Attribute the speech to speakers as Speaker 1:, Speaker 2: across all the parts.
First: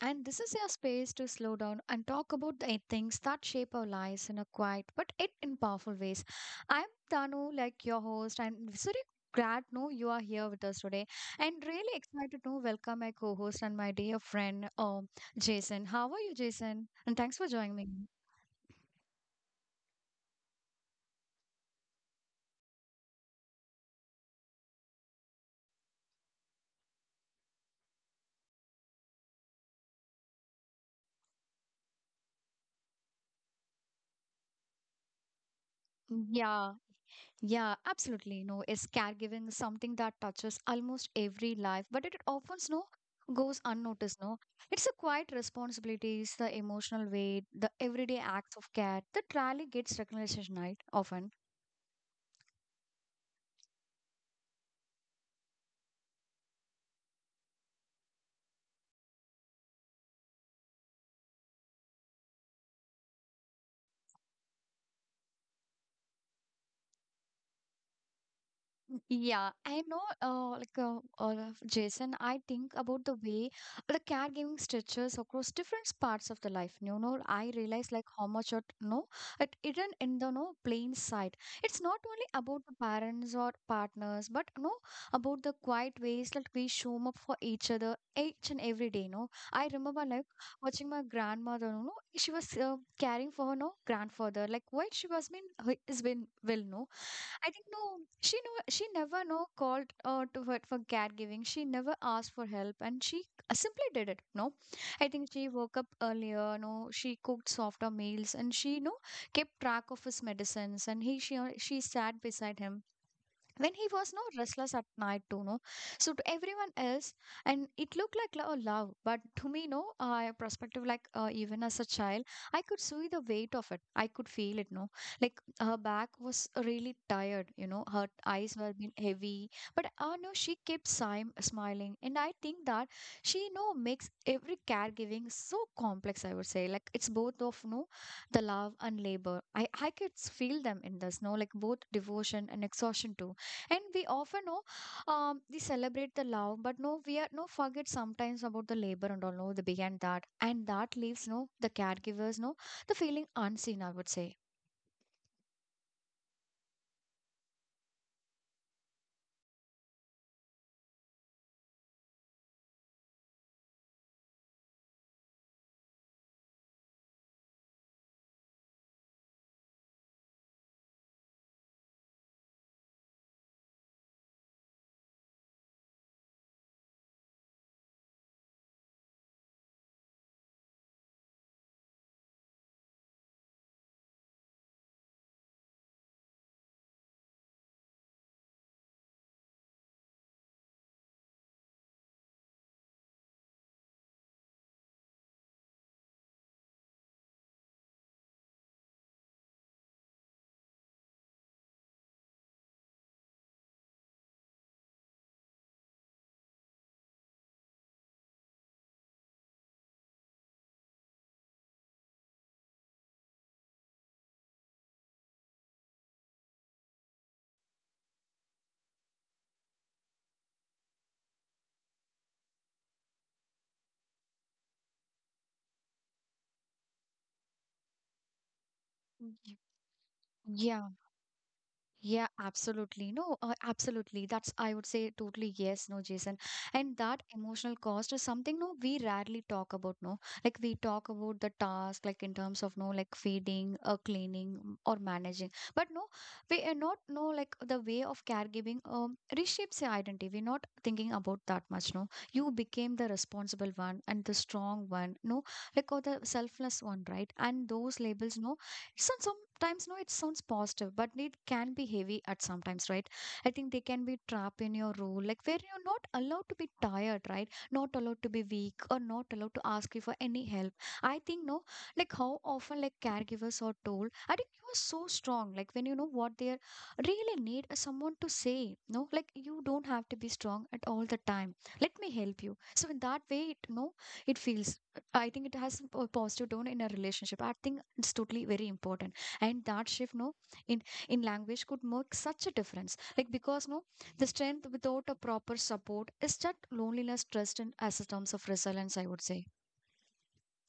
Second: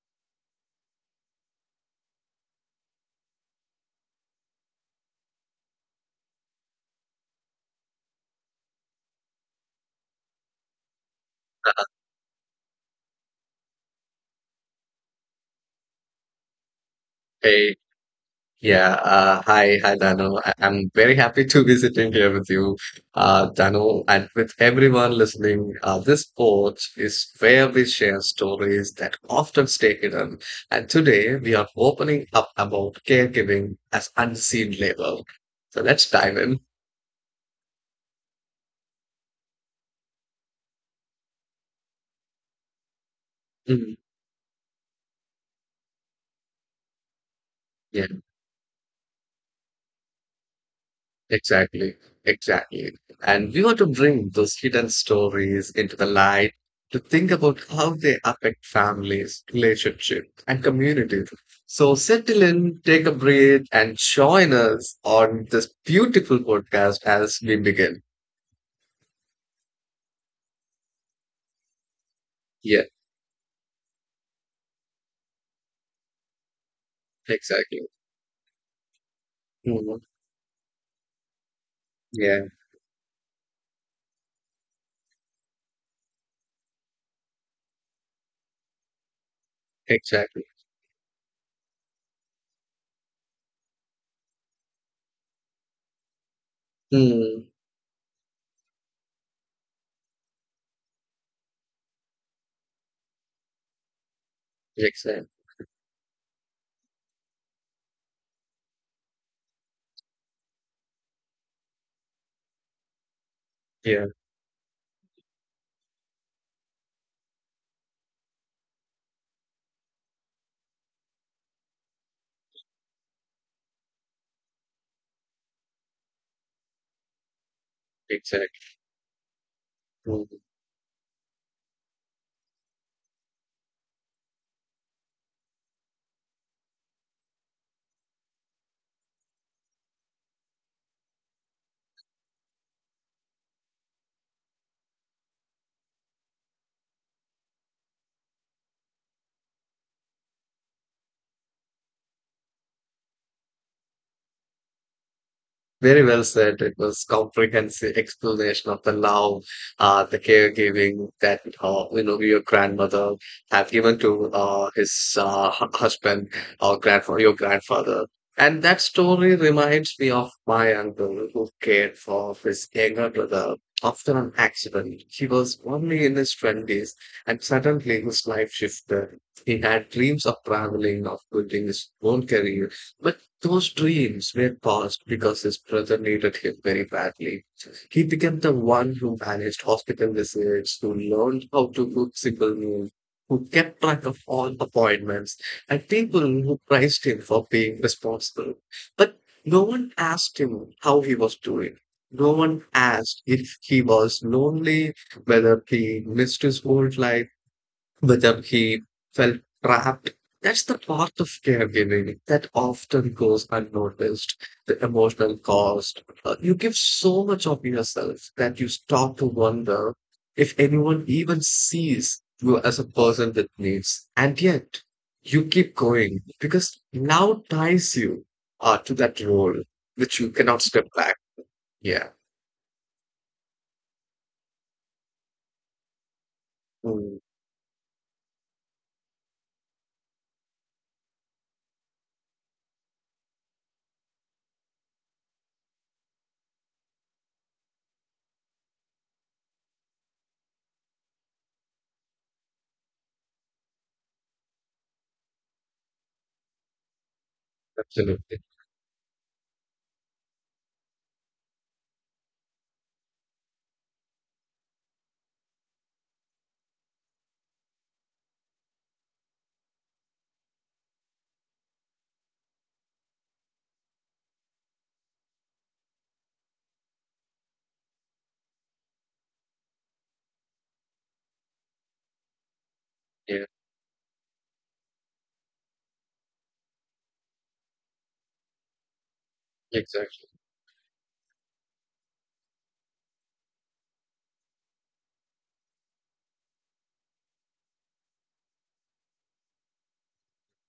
Speaker 1: and this is your space to slow down and talk about the things that shape our lives in a quiet but it in powerful ways. I'm Tanu, like your host, and very glad no you are here with us today, and really excited to welcome my co-host and my dear friend, Jason. How are you, Jason? And thanks for joining
Speaker 2: Hey,
Speaker 1: me.
Speaker 2: yeah, hi, Dano. I'm very happy to be sitting here with you, Dano, and with everyone listening. This porch is where we share stories that often stay hidden. And today we are opening up about caregiving as unseen labor. So let's dive in.
Speaker 1: Yeah. Yeah, absolutely. You know, is caregiving something that touches almost every life, but it often no goes
Speaker 2: Mhm.
Speaker 1: unnoticed. No, it's a quiet responsibilities, the emotional weight, the everyday acts of care that rarely gets recognition right often.
Speaker 2: Exactly, exactly. And we want to bring those hidden stories into the light to think about how they affect families, relationships, and communities. So settle in, take a breath, and join us on this beautiful podcast as we begin.
Speaker 1: Yeah, I know. Like Jason, I think
Speaker 2: Yeah,
Speaker 1: about the way the caregiving stretches across different parts of the life. You know, I
Speaker 2: exactly.
Speaker 1: realize like how much it no, it isn't
Speaker 2: Mhm.
Speaker 1: in the no plain sight. It's not only
Speaker 2: Yeah,
Speaker 1: about the parents or partners, but no about the quiet ways that we show up for each other each and every day. No, I remember like
Speaker 2: exactly.
Speaker 1: watching my grandmother. You know, she was caring for her no grandfather. Like while she was been has been well, no.
Speaker 2: Mm,
Speaker 1: I think no, she know she never no called to her for caregiving. She never asked for help, and she simply did it. No, I think
Speaker 2: exactly.
Speaker 1: she woke up earlier. No, she cooked softer meals, and she no kept track of his medicines. And he she sat beside him when he
Speaker 2: Yeah,
Speaker 1: was not restless at night too, no, so to everyone else, and it looked like love, but to me, no, perspective, like even as a child, I could see the weight of it. I could feel it, no, like her back was really tired, her eyes were
Speaker 2: exactly.
Speaker 1: being heavy, but no,
Speaker 2: Mm-hmm.
Speaker 1: she kept smiling, and I think that she, no, makes every caregiving so complex, I would say, like it's both of no the love and labor. I could feel them in this, no, like both devotion and exhaustion too. And we often know, we celebrate the love, but no, we are no forget sometimes about the labor and all no the began that, and that leaves no the caregivers no the feeling unseen, I would say.
Speaker 2: Very well said. It was comprehensive explanation of the love, the caregiving that you know your grandmother have given to his husband or grandfather, your grandfather. And that story reminds me of my uncle who cared for his younger brother after an accident. He was only in his twenties, and suddenly his life shifted. He had dreams of traveling, of building his own career, those dreams were paused because his brother needed him very badly. He became the one who managed hospital visits, who learned how to cook simple meals, who kept track of all appointments, and people who praised him for being responsible. But no one asked him how he was doing. No one asked if he was lonely, whether he missed his old life, but he felt trapped. That's the part of caregiving that often goes unnoticed, the emotional cost. You give so much of yourself that you stop to wonder if anyone even sees you as a person with needs. And yet, you keep going because now ties you to that role,
Speaker 1: Y-
Speaker 2: which you cannot
Speaker 1: yeah.
Speaker 2: step back. Yeah.
Speaker 1: Yeah, absolutely. No, absolutely. That's, I would say, totally yes, no, Jason. And
Speaker 2: Mm,
Speaker 1: that emotional cost is something, no, we rarely talk about, no. Like, we talk about the task, like, in terms of, no, like, feeding or cleaning, or managing. But no, we are not, no, like, the way of caregiving reshapes your identity. We're not thinking about that much, no. You became the responsible one and the strong one, no, like, or the selfless one, right? And those labels,
Speaker 2: absolutely.
Speaker 1: no, it sounds sometimes, no, it sounds positive, but it can be heavy at sometimes, right? I think they can be trapped in your role, like where you're not allowed to be tired, right? Not allowed to be weak or not allowed to ask you for any help. I think no, like how often like caregivers are told, I think you are so strong. Like when you know what they are really need, someone to say, no, like you don't have to be strong at all the time. Let me help you. So in that way,
Speaker 2: Yeah,
Speaker 1: it, no, it feels. I think it has a positive tone in a relationship. I think it's totally very important. And that shift,
Speaker 2: exactly.
Speaker 1: no, in in language could make such a difference. Like because no, the strength without a proper support is just loneliness, trust, and as a terms of resilience, I would say.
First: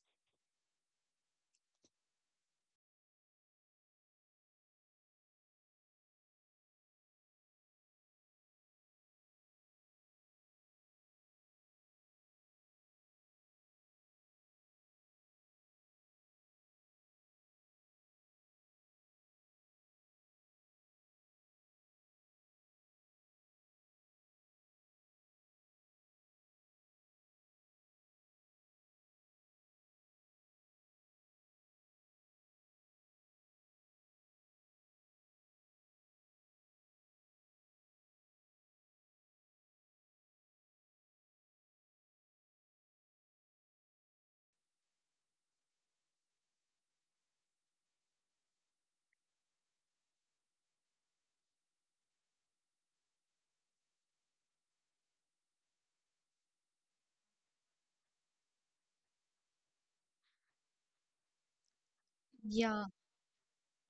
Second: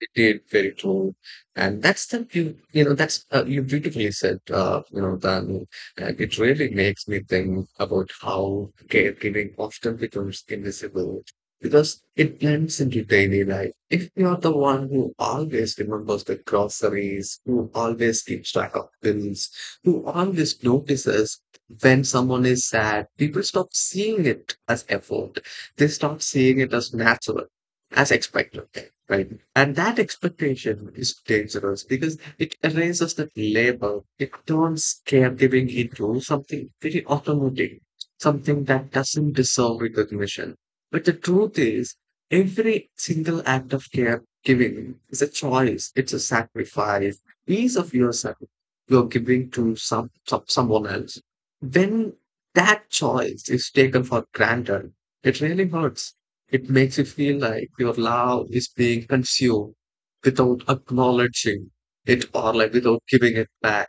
Speaker 2: It did very true, and that's the you you know that's you beautifully said, you know, Dan. And it really makes me think about how caregiving often becomes invisible because it blends into daily life. If you're the one who always remembers the groceries, who always keeps track of bills, who always notices when someone is sad, people stop seeing it as effort. They stop seeing it as natural, as expected, right? And that expectation is dangerous because it erases that labor. It turns caregiving into something very automatic, something that doesn't deserve recognition. But the truth is, every single act of caregiving is a choice. It's a sacrifice, piece of yourself you're giving to someone else. When that choice is taken for granted, it really hurts, it makes you feel like your love is being consumed without acknowledging it, or like
Speaker 1: Yeah.
Speaker 2: without giving it back.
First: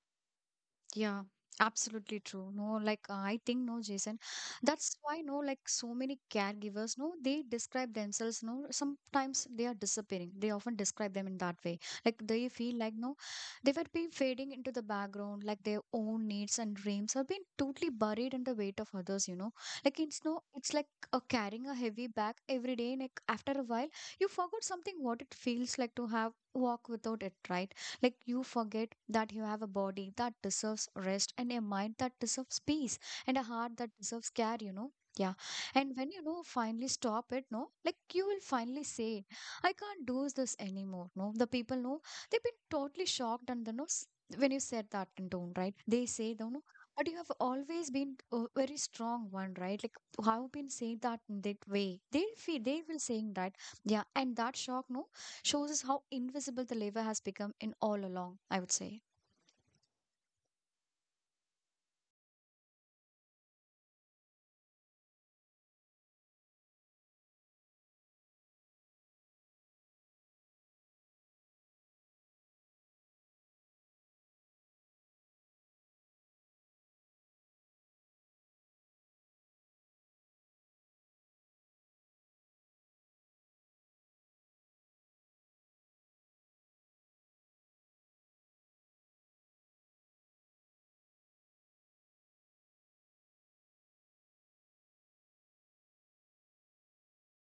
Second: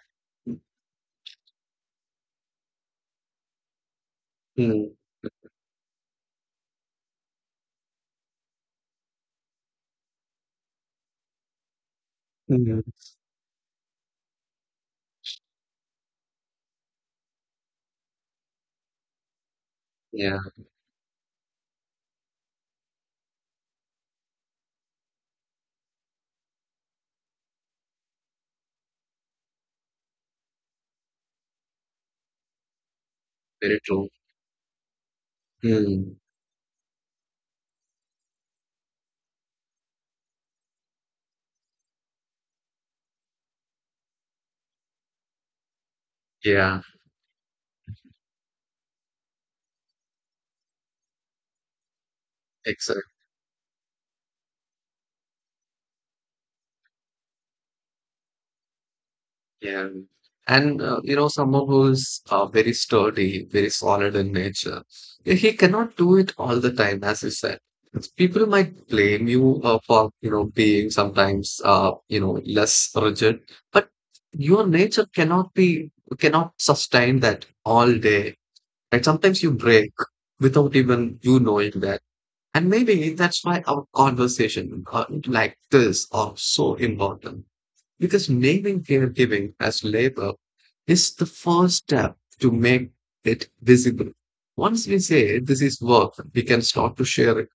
Speaker 1: Yeah, absolutely true. No, like I think no, Jason.
Speaker 2: Mm,
Speaker 1: That's why no, like so many caregivers, no, they describe themselves, no, sometimes they are disappearing. They often describe them in that way. Like they feel
Speaker 2: mm,
Speaker 1: like no, they were being fading into the background, like their own needs and dreams have been totally buried in the weight of others, you know. Like it's
Speaker 2: yeah,
Speaker 1: no, it's like carrying a heavy bag every day. Like after a while, you forgot something what it feels like to have walk without it, right? Like you forget that you have a body that deserves rest and a mind that deserves peace and a
Speaker 2: very
Speaker 1: heart that
Speaker 2: true.
Speaker 1: deserves care, you know. Yeah. And when
Speaker 2: Mm,
Speaker 1: you know finally stop it, no, like you will finally say, I can't do this anymore. No, the people know they've been totally shocked, and the no when you said that in tone, right? They say, no, no,
Speaker 2: yeah,
Speaker 1: but you have always been a very strong one, right? Like how been saying that in that way. They feel they will
Speaker 2: exactly.
Speaker 1: saying that, yeah, and that shock, no, shows us how invisible the labor has become in all along, I would say.
Speaker 2: Yeah. And, you know, someone who's very sturdy, very solid in nature, he cannot do it all the time, as you said. People might blame you for, you know, being sometimes, you know, less rigid, but your nature cannot be, cannot sustain that all day. And sometimes you break without even you knowing that. And maybe that's why our conversation like this are so important because naming caregiving as labor is the first step to make it visible. Once we say this is work, we can start to share it.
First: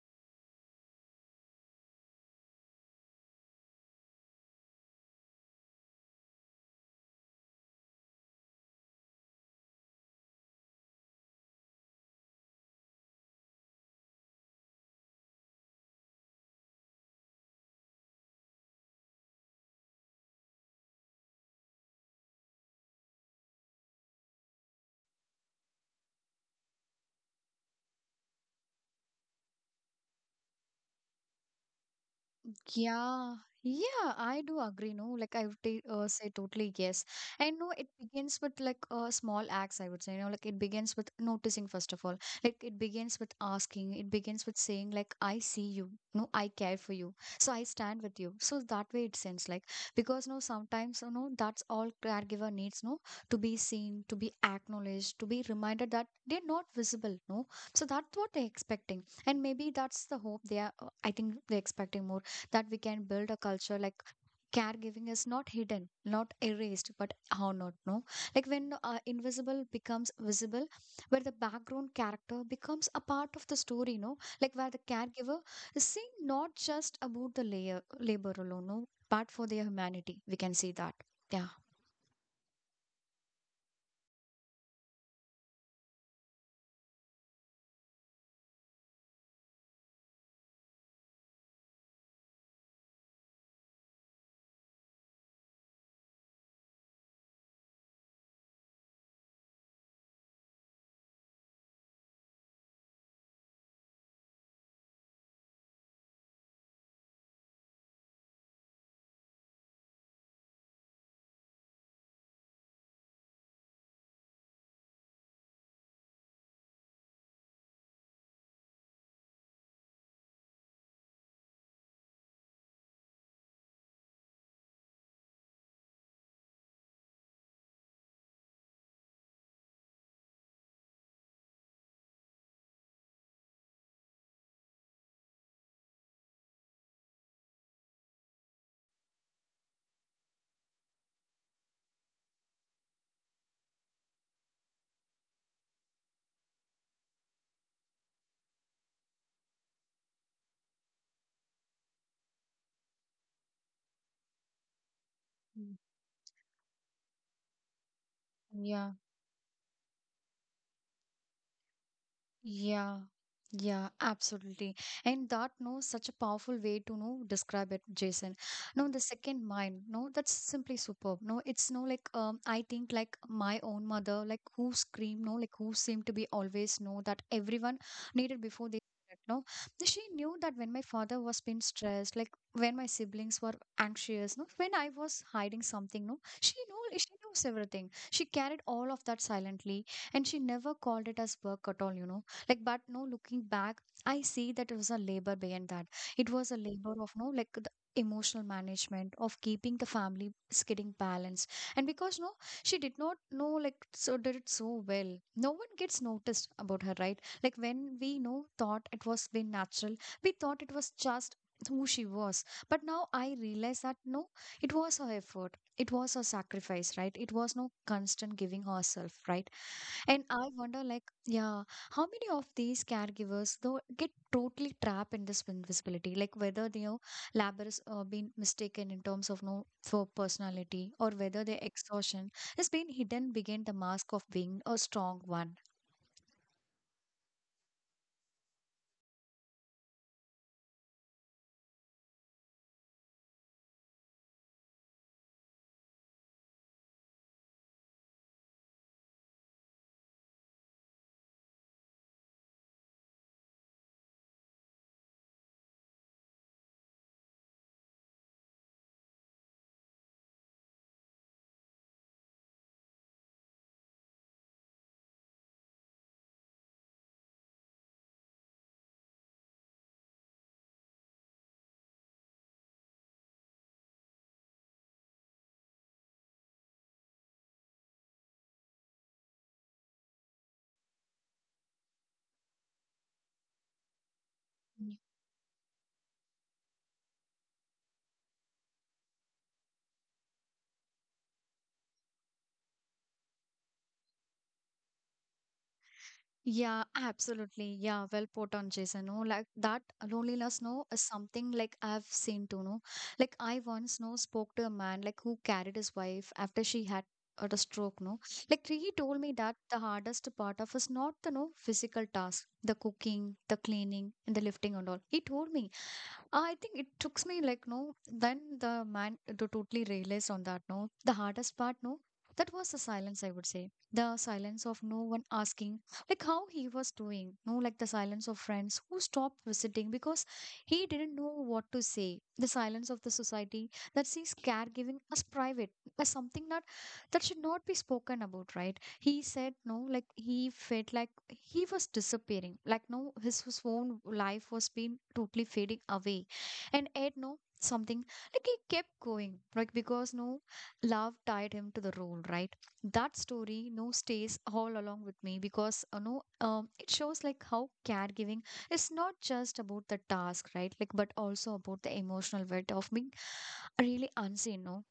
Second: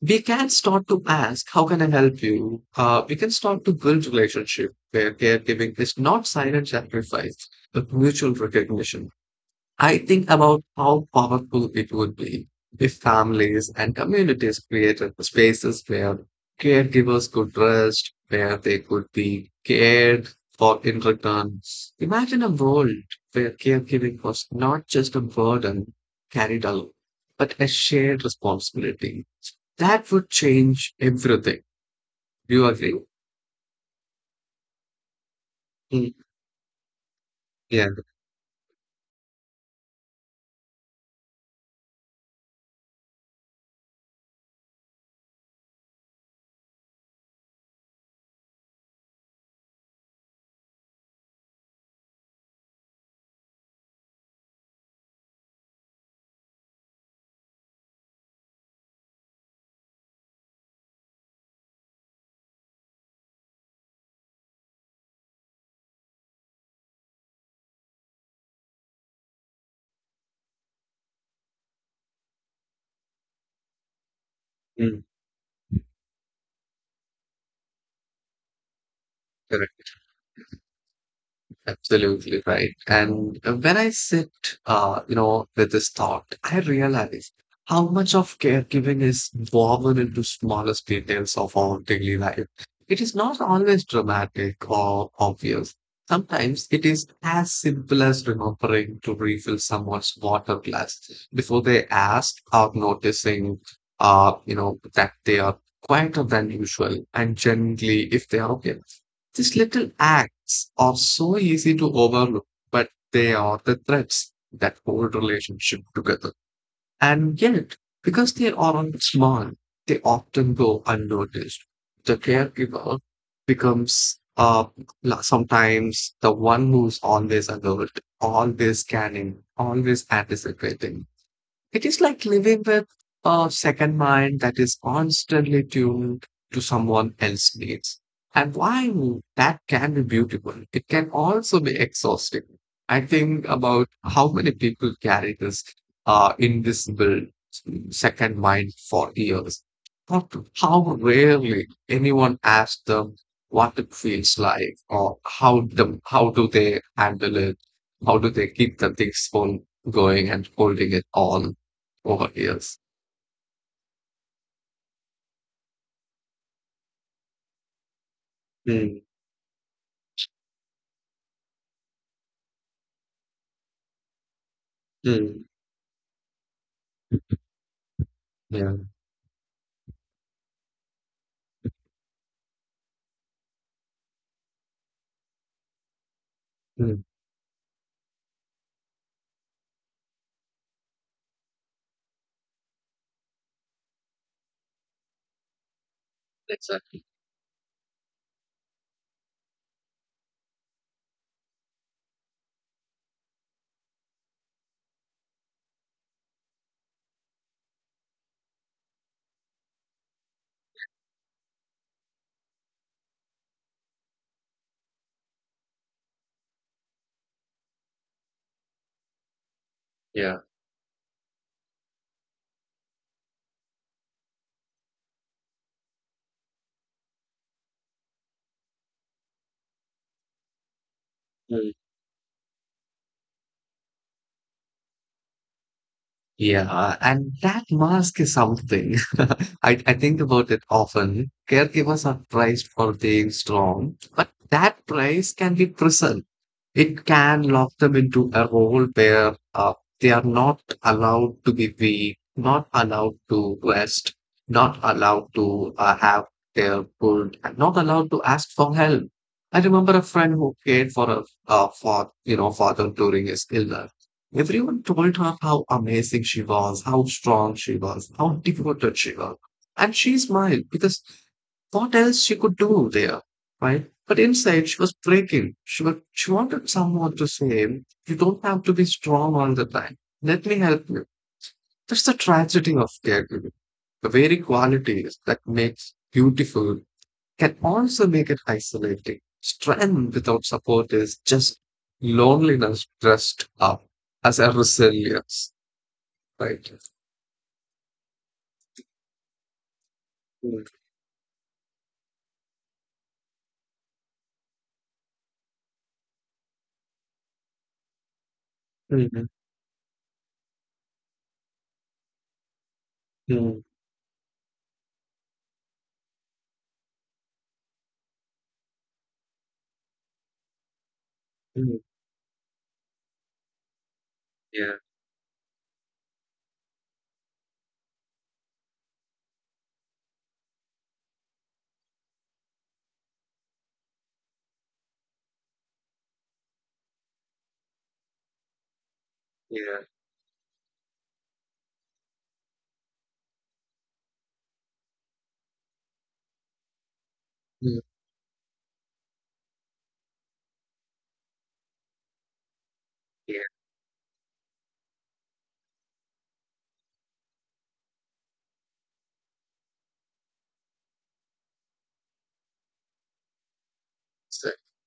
Speaker 2: We can start to ask, how can I help you? We can start to build relationship where caregiving is not silent sacrifice, but mutual recognition. I think about how powerful it would be if families and communities created spaces where caregivers could rest, where they could be cared for in return. Imagine a world where caregiving was not just a burden carried alone, but a shared responsibility. That would change everything. Do you agree?
Speaker 1: Yeah, yeah, I do agree. No, like I would
Speaker 2: Mm,
Speaker 1: say totally yes. And no, it
Speaker 2: yeah.
Speaker 1: begins with like small acts, I would say. You know, like it begins with noticing, first of all. Like it begins with asking, it begins with saying, like, I see you. No, I care for you. So I stand with you. So that way it seems like because no, sometimes, you know, that's all caregiver needs, no, to be seen, to be acknowledged, to be reminded that they're not visible, no. So that's what they're expecting. And maybe that's the hope they are, I think they're expecting more that we can build a culture like caregiving is not hidden, not erased, but honored, no, like when invisible becomes visible, where the background character becomes a part of the story, no, like where the
Speaker 2: Mm,
Speaker 1: caregiver is seen, not just about the layer labor alone, no, but for their
Speaker 2: correct.
Speaker 1: humanity we can see that, yeah.
Speaker 2: Absolutely right. And when I sit, you know, with this thought, I realize how much of caregiving is woven into smallest details of our daily life. It is not always dramatic or obvious. Sometimes it is as simple as remembering to refill someone's water glass before they ask or noticing, you know, that they are quieter than usual and generally if they are okay. These little acts are so easy to overlook, but they are the threads that hold relationship together. And yet, because they aren't small, they often go unnoticed. The caregiver becomes sometimes the one who's always alert, always scanning, always anticipating. It is like living with a second mind that is constantly tuned to someone else's needs. And while that can be beautiful, it can also be exhausting. I think about how many people carry this invisible second mind for years. But how rarely anyone asks them what it feels like, or how do they handle it? How do they keep
Speaker 1: Yeah.
Speaker 2: the things from going and holding it on over years?
Speaker 1: Yeah, yeah, absolutely. And that no such a powerful way to know describe it, Jason. No, the
Speaker 2: Mm,
Speaker 1: second mind, no, that's simply superb. No, it's no like I think like my own mother, like who screamed, no,
Speaker 2: mm,
Speaker 1: like who seemed to be always know that everyone needed before
Speaker 2: Yeah.
Speaker 1: they needed, no, she knew that when my father was being stressed, like when my siblings were anxious, no, when I was hiding something, no, she knew.
Speaker 2: mm.
Speaker 1: She knows everything. She carried all of that silently, and she never called it as work at all, you know, like but no looking back, I see that it was a labor beyond that. It was a labor
Speaker 2: Exactly.
Speaker 1: of no like the emotional management of keeping the family is getting balanced, and because no she did not know like so did it so well, no one gets noticed about her, right? Like when we no thought it was been natural, we thought it was just who she was, but now I realize that no, it was her effort, it was her sacrifice, right? It was no constant giving herself, right? And
Speaker 2: Yeah.
Speaker 1: I wonder, like, yeah, how many of these caregivers though get totally trapped in this invisibility? Like, whether they know labor is being mistaken in terms of no for personality, or whether their exhaustion has been hidden behind the mask of being a strong one.
Speaker 2: Yeah, and that mask is something. I think about it often. Caregivers are praised for being strong, but that praise can be prison. It can lock them into a role where they are not allowed to be weak, not allowed to rest, not allowed to have their good, and not allowed to ask for help. I remember a friend who cared for a for you know father during his illness. Everyone told her how amazing she was, how strong she was, how devoted she was. And she smiled because what else she could do there, right? But inside she was breaking. She wanted someone to say, you don't have to be strong all the time. Let me help you. That's the tragedy of caregiving. The very qualities that makes beautiful can also make it isolating. Strength without support is just loneliness dressed up as a resilience,
Speaker 1: Yeah,
Speaker 2: right?
Speaker 1: absolutely. Yeah, well put on Jason. No, like that loneliness,
Speaker 2: Mm,
Speaker 1: no, is something like I've seen too. No, like I once, no, spoke to a man like who carried his wife after she had had a stroke. No, like he told me
Speaker 2: mm,
Speaker 1: that the hardest part of is not the no physical task, the cooking, the
Speaker 2: mm,
Speaker 1: cleaning, and the lifting and all. He told me I think it took me like no. Then the man to totally realize on that, no. The hardest part,
Speaker 2: mm.
Speaker 1: no. That was the silence, I would say. The silence of
Speaker 2: Yeah,
Speaker 1: no one asking, like how he was doing. No, like the silence of friends who stopped visiting because he didn't know what to say. The silence of the society that sees caregiving as private, as something that should not be spoken about, right? He said no
Speaker 2: yeah,
Speaker 1: like he felt like he was disappearing, like no, his own life was being totally fading away, and ed no
Speaker 2: mm,
Speaker 1: something, like he kept going like because no love tied him to the role, right? That
Speaker 2: yeah.
Speaker 1: story no stays all along with me because you know, it shows like how caregiving is not just about the task, right, like but also about the emotional weight of being really
Speaker 2: So
Speaker 1: unseen, no.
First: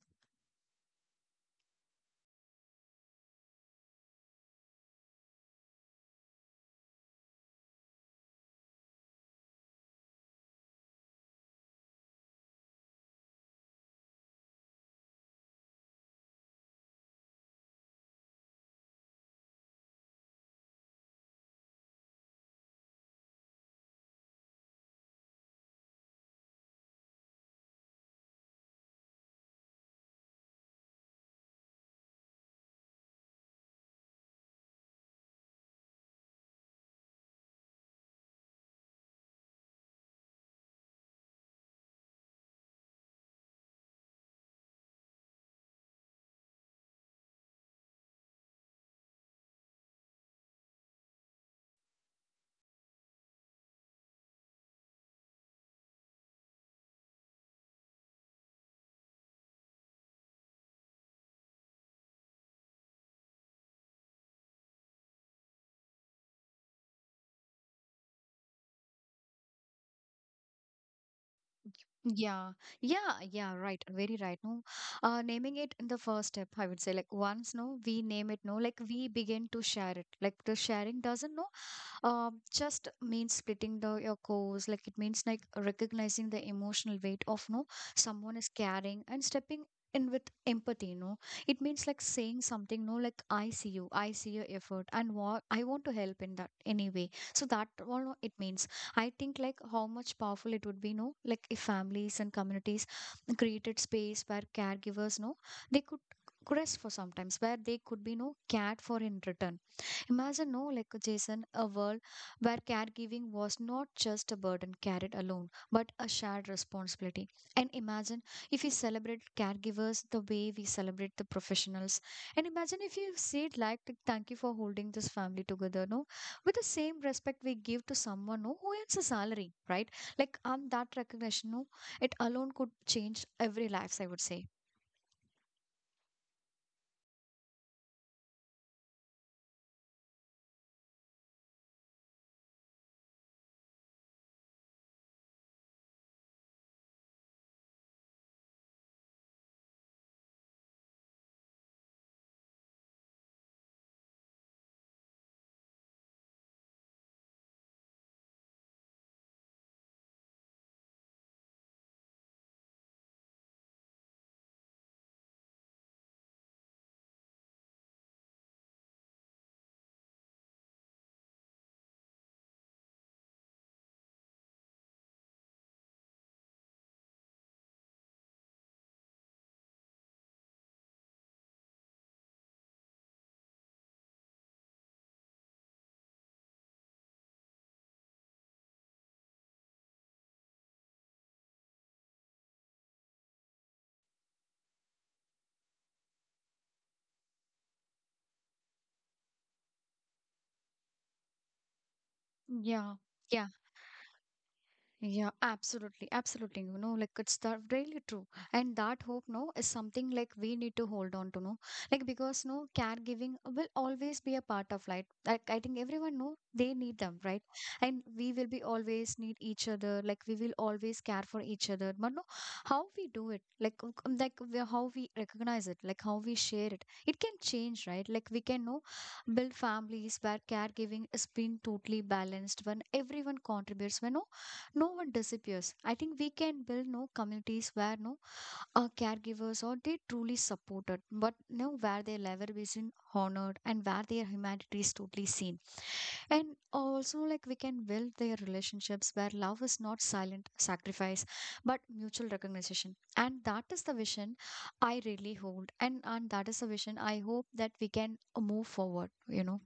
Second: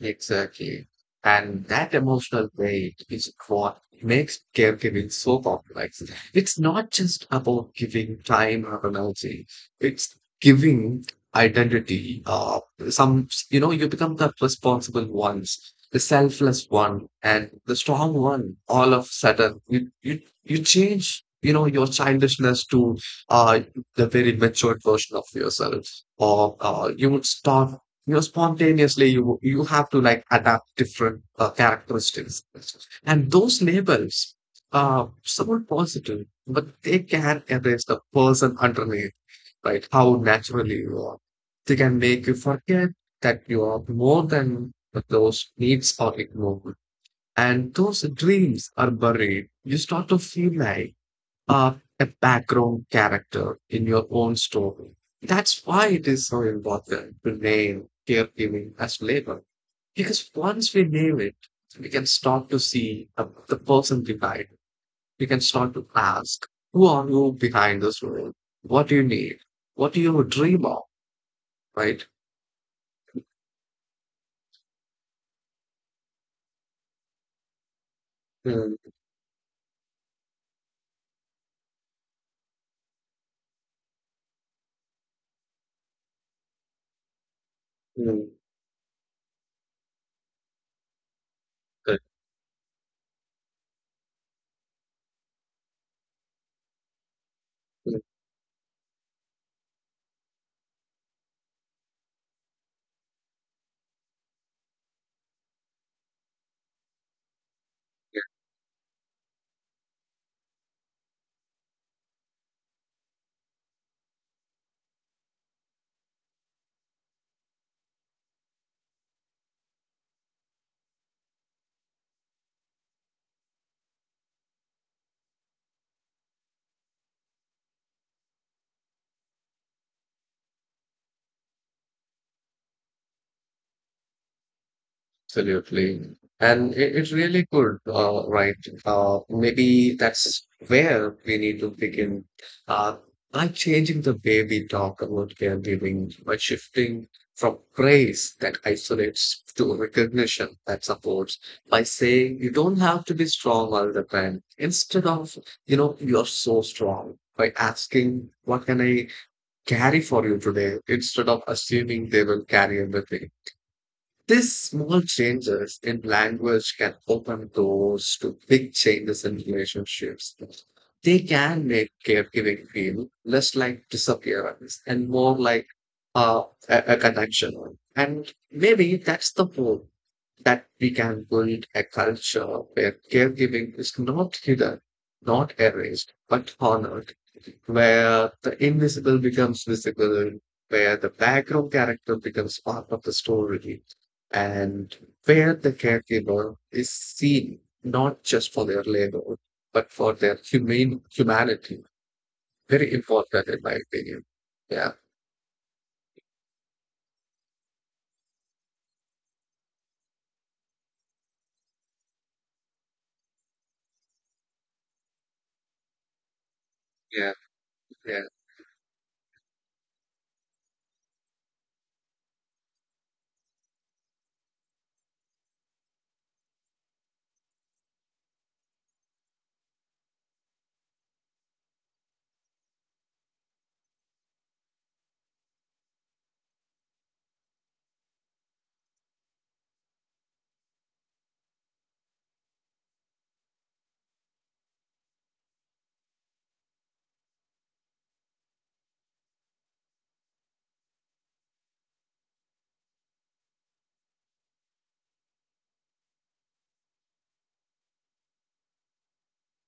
Speaker 2: Exactly. And that emotional weight is what makes caregiving so complex. It's not just about giving time or energy, it's giving identity. You know, you become the responsible ones, the selfless one, and the strong one. All of a sudden, you change, you know, your childishness to uh, the very matured version of yourself. Or you would start, you know, spontaneously, you have to like adapt different characteristics, and those labels are somewhat positive, but they can erase the person underneath, right? How naturally you are, they can make you forget that you are more than those needs are ignored, and those dreams are buried. You start to feel like are a background character in your own story. That's why it is so important to name caregiving as labor. Because once we name it, we can start to see the person behind. We can start to ask, who are you behind this role? What do you need? What do you dream of? Right?
Speaker 1: Yeah, yeah, yeah, right. Very right. No, naming it in the first step, I would say, like once no, we name it, no,
Speaker 2: Mm,
Speaker 1: like we begin to share it. Like the sharing doesn't no. Just means splitting the your course, like it means like recognizing the emotional weight of no
Speaker 2: mm,
Speaker 1: someone is carrying and stepping in with empathy. You know, it means
Speaker 2: good,
Speaker 1: like saying something. No, like I see you, I see your effort, and what I want to help in that anyway. So that
Speaker 2: mm.
Speaker 1: all no, it means. I think like how much powerful it would be. No, like if families and communities created space where caregivers, no, they could rest for sometimes where they could be no cared for in return. Imagine, no, like Jason, a world where caregiving was not just a burden carried alone, but a shared responsibility. And imagine if we celebrate caregivers the way we celebrate the professionals. And imagine if you say it like, thank you for holding this family together, no, with the same respect we give to someone, no, who earns a salary, right? Like, that recognition, no, it alone could change every lives, I would say.
Speaker 2: Absolutely. And it really could, right? Maybe that's where we need to begin. Uh, by changing the way we talk about caregiving, by shifting from praise that isolates to recognition that supports, by saying you don't have to be strong all the time, instead of, you know, you're so strong, by asking, what can I carry for you today, instead of assuming they will carry everything. These small changes in language can open doors to big changes in relationships. They can make caregiving feel less like disappearance and more like uh, a connection. And maybe that's the hope that we can build a culture where caregiving is not hidden, not erased, but honored, where the invisible becomes visible, where the background character becomes part of the story, and where the caregiver is seen not just for their labor but for their humane humanity. Very
Speaker 1: Yeah.
Speaker 2: important
Speaker 1: Yeah.
Speaker 2: in my opinion. Yeah.
Speaker 1: Yeah, absolutely, absolutely. You know, like it's that really true. And that hope, no, is something like we need to hold on to, no, like because no caregiving will always be a part of life. Like I think everyone know they need them,
Speaker 2: Yeah,
Speaker 1: right? And
Speaker 2: yeah.
Speaker 1: we will be always need each other. Like we will always care for each other. But no, how we do it, like we- how we recognize it, like how we share it, it can change, right? Like we can know build families where caregiving is being totally balanced when everyone contributes. When no no one disappears. I think we can build no communities where no caregivers or they truly supported, but no where their labor is in honored and where their humanity is totally seen. And also like we can build their relationships where love is not silent sacrifice, but mutual recognition. And that is the vision I really hold, and that is the vision I hope that we can move forward. You know.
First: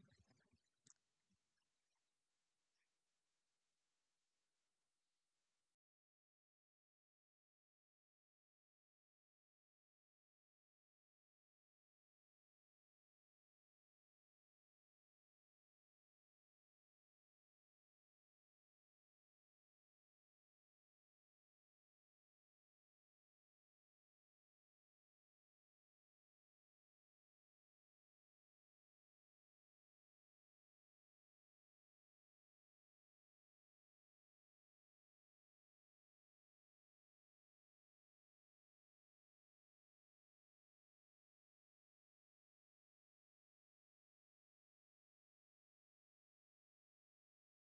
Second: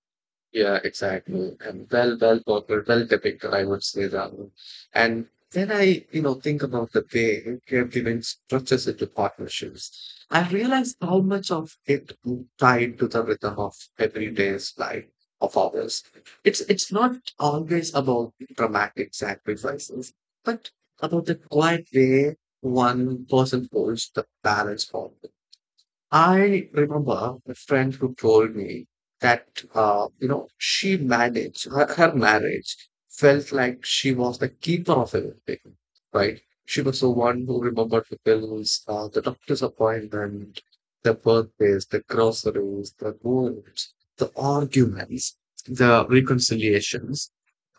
Speaker 2: yeah, exactly. And well, popular, well depicted, I would say, Rahul. And then I, you know, think about the way we have given structures into partnerships. I realize how much of it tied to the rhythm of everyday's life of others. It's not always about dramatic sacrifices, but about the quiet way one person holds the balance forward. I remember a friend who told me that, you know, her marriage felt like she was the keeper of everything, right? She was the one who remembered the bills, the doctor's appointment, the birthdays, the groceries, the goals, the arguments, the reconciliations.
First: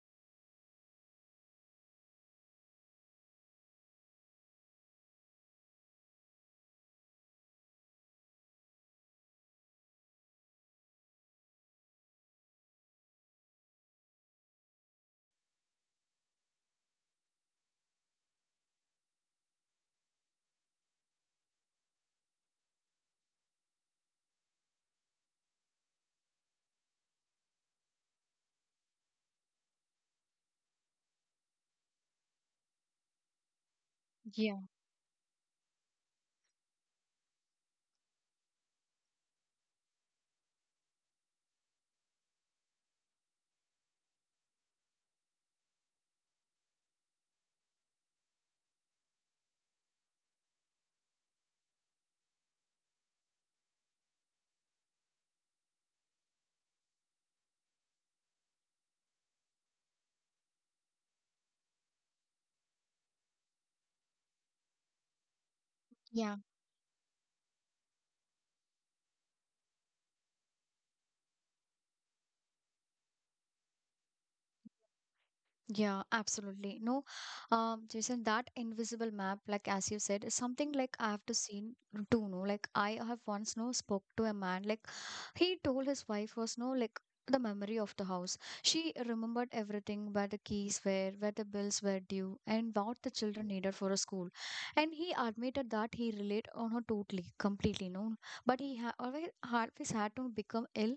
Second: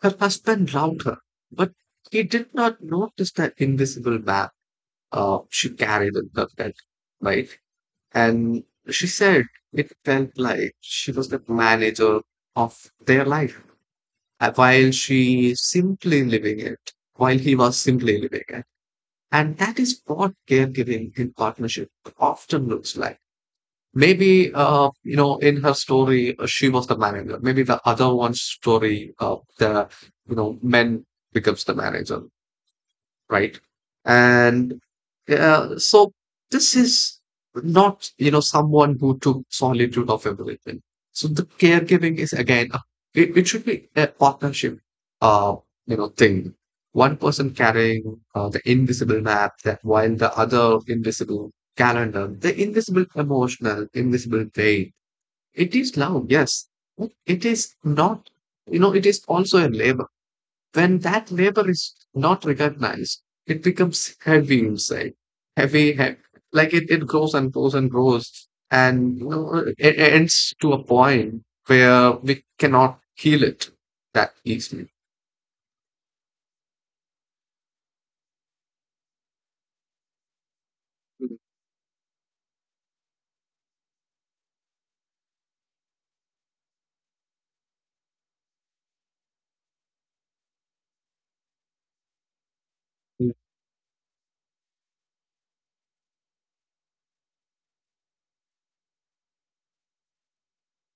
Speaker 2: Her husband loved her, but he did not notice that invisible map she carried in her head, right? And she said it felt like she was the manager of their life, uh, while she simply living it, while he was simply living it. And that is what caregiving in partnership often looks like. Maybe, you know, in her story, she was the manager. Maybe the other one's story, you know, men becomes the manager, right?
Speaker 1: Yeah.
Speaker 2: And so this is not, someone who took solitude of everything. So the caregiving is again, it should be a partnership, uh, thing. One person carrying the invisible map, that while the other invisible calendar, the invisible emotional, invisible pain. It is love, yes, but it is not, it is also a labor when that labor is not recognized, it becomes heavy inside, heavy, heavy.
Speaker 1: Yeah.
Speaker 2: Like it grows and grows and grows, and it ends to a point where we cannot heal it that easily.
Speaker 1: Yeah, absolutely. No, Jason, that invisible map, like as you said, is something like I have to seen too. No, like I have once no spoke to a man. Like he told his wife was no like the memory of the house. She remembered everything where the keys were, where the bills were due, and what the
Speaker 2: Mm,
Speaker 1: children needed for a school. And he admitted that he relied on her totally, completely. No, but he ha always, always had to become ill.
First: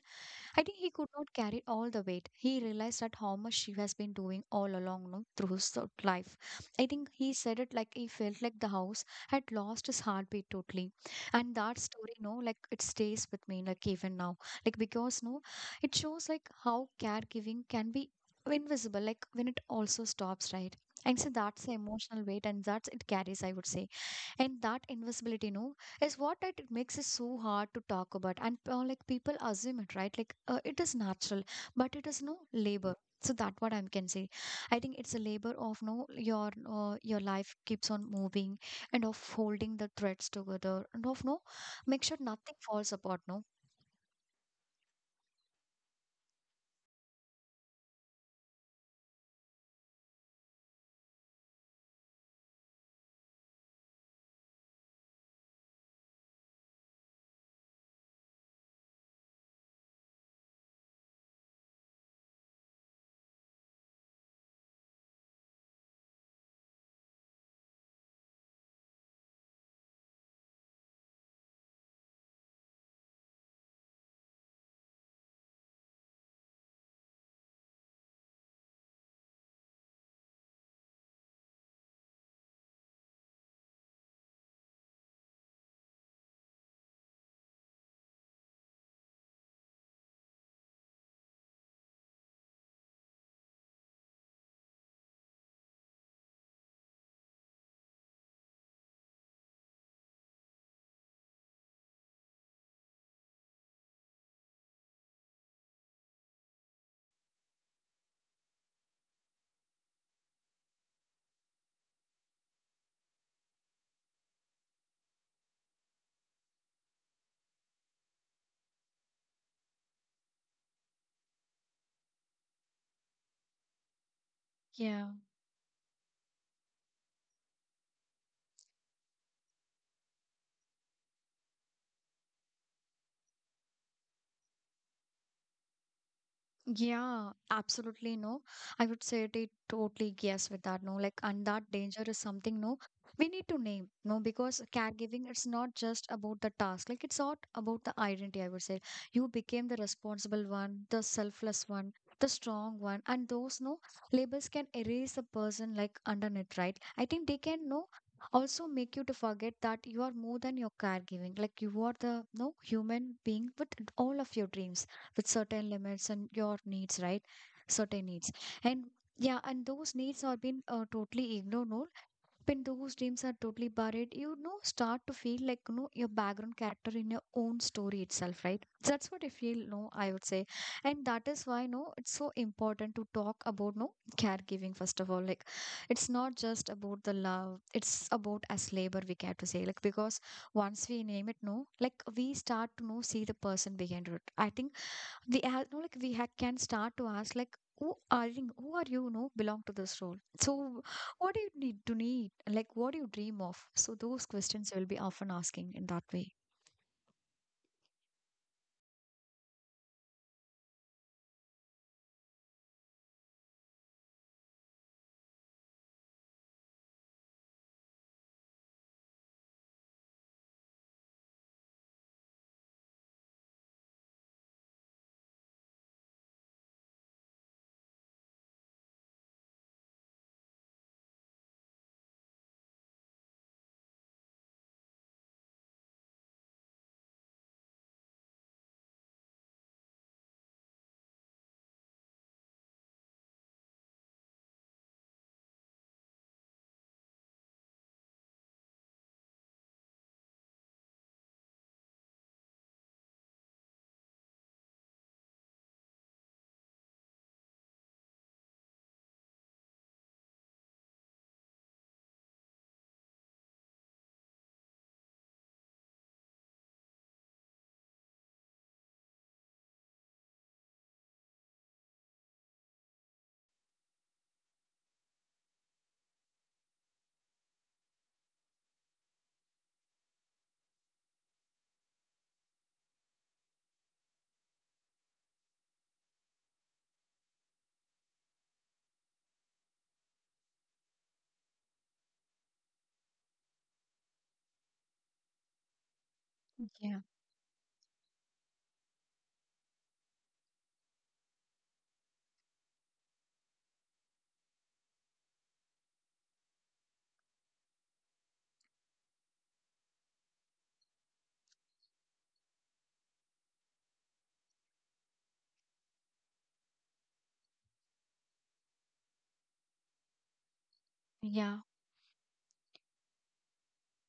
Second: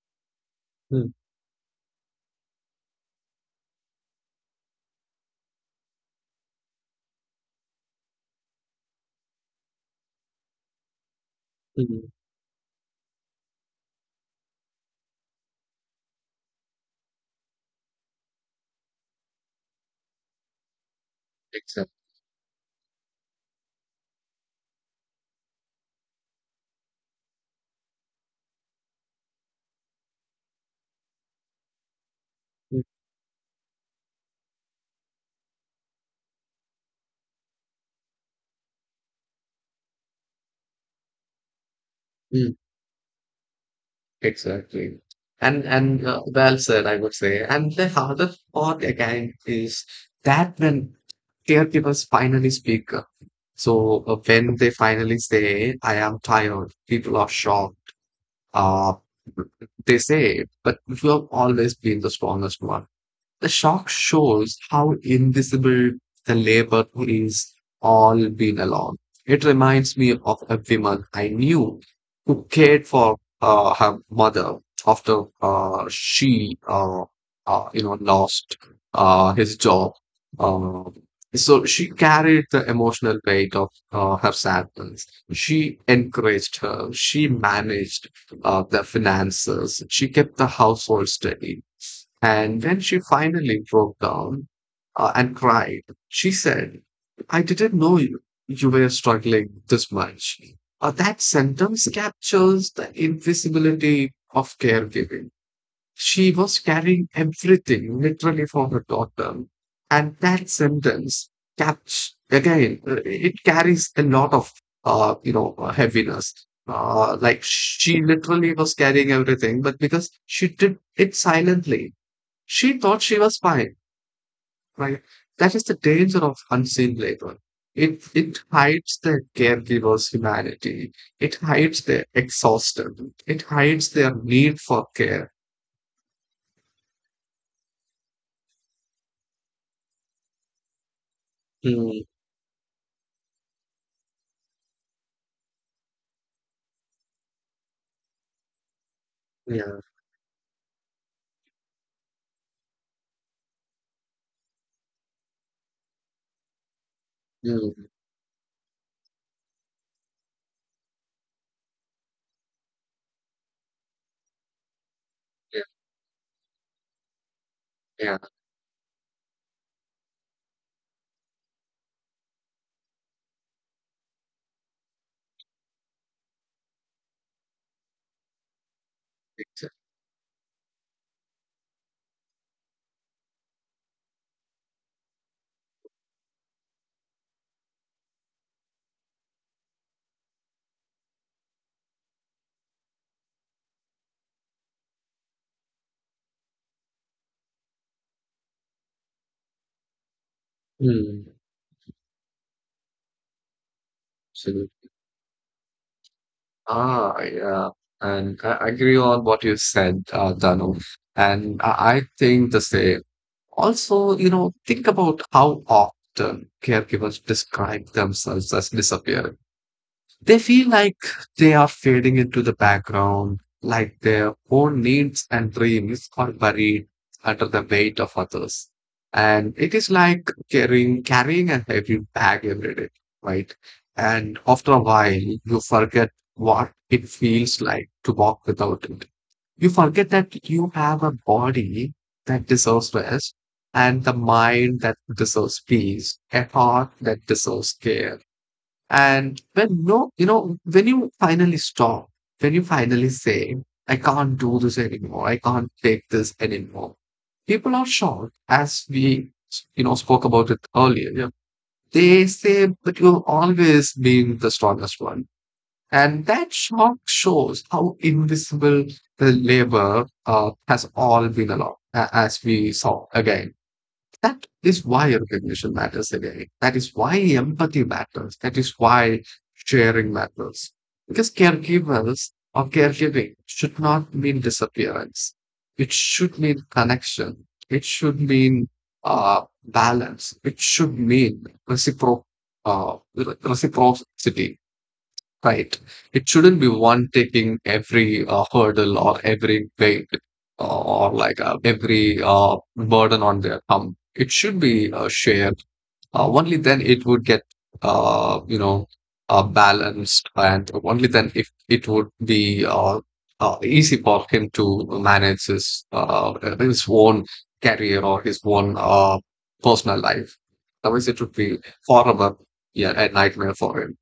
Speaker 1: I think he could
Speaker 2: mm,
Speaker 1: not carry all the weight. He realized that how much she has been doing all along no, through his life. I think he said it like he felt like the house had lost his heartbeat totally. And that
Speaker 2: mm,
Speaker 1: story, no, like it stays with me, like even now. Like because no, it shows like how caregiving can be invisible, like when it also stops, right? And so that's the
Speaker 2: Exactly.
Speaker 1: emotional weight and that's it carries, I would say. And that invisibility, no is what it makes it so hard to talk about and like people assume it right like it is natural but it is no labor so that what I can say. I think it's a labor of no your your life keeps on moving and of holding the threads together and of no make sure nothing falls apart no.
Speaker 2: Exactly. And well said, I would say. And the other part again is that when caregivers finally speak up. So when they finally say, "I am tired," people are shocked. Uh, they say, "But you have always been the strongest one." The shock shows how invisible the labor is all been along. It reminds me of a woman I knew who cared for her mother after lost his job. Uh, so she carried the emotional weight of her sadness. She encouraged her. She managed the finances. She kept the household steady and when she finally broke down and cried, she said, I didn't know you, you were struggling this much. That sentence captures the invisibility of caregiving. She was carrying everything literally for her daughter. And that sentence caps again, it carries a lot of, heaviness. Like she literally was carrying everything, but because she did it silently, she thought she was fine, right?
Speaker 1: Yeah.
Speaker 2: That is the danger of unseen labor. It hides the caregiver's humanity. It hides their exhaustion. It hides their need for care.
Speaker 1: Yeah, absolutely no. I would say it totally yes with that no. Like, and that
Speaker 2: Mm,
Speaker 1: danger is something no. We need to name no because caregiving it's not just about the task. Like, it's not about the identity. I would say you became
Speaker 2: yeah,
Speaker 1: the responsible one, the selfless one, the strong one, and those no labels can erase a person like underneath, right? I think they can
Speaker 2: mm,
Speaker 1: no also make you to forget that you are more than your caregiving. Like you are the no human being with all of your dreams with
Speaker 2: yeah,
Speaker 1: certain limits and your needs, right? Certain
Speaker 2: yeah.
Speaker 1: needs. And yeah, and those needs are being totally ignored. No? When those dreams are totally buried, you know, start to feel like, you know, your background character in your own story itself, right? That's what I feel,
Speaker 2: exa-
Speaker 1: no, I would say. And that is why, no, it's so important to talk about, no, caregiving, first of all. Like, it's not just about the love, it's about as labor, we care to say. Like, because once we name it no like we start to know see the person behind it. I think the ad, no, like the hack can start to ask like who are you, who are you no belong to this role, so
Speaker 2: Mm,
Speaker 1: what do you need to need, like what do you dream of, so those
Speaker 2: so-
Speaker 1: questions will be often asking in that way.
Speaker 2: yeah. And I agree on what you said, Danu. And I think the same. Also, think about how often caregivers describe themselves as disappearing. They feel like they are fading into the background, like their own needs and dreams are buried under the weight of others. And it is like carrying a heavy bag every day, right? And after a while, you forget what it feels like to walk without it. You forget that you have a body that deserves rest, and the mind that deserves peace, a heart that deserves care and when no, when you finally stop, when you finally say, I can't do this anymore, I can't take this anymore, people are shocked, as we, spoke about it earlier. Yeah. They say, but you've always been the strongest one. And that shock shows how invisible the labor has all been along, as we saw again. That is why recognition matters again. That is why empathy matters. That is why sharing matters. Because caregivers or caregiving should not mean disappearance. It should mean connection. It should mean balance. It should mean reciprocity. Right. It shouldn't be
Speaker 1: Yeah.
Speaker 2: one taking every hurdle or every weight or, like every burden on their thumb. It should be shared only then it would get, uh, you know, balanced, and only then if it would be easy for him to manage his own career or his own personal life. Otherwise, it would
Speaker 1: Yeah.
Speaker 2: be forever, yeah, a nightmare for him.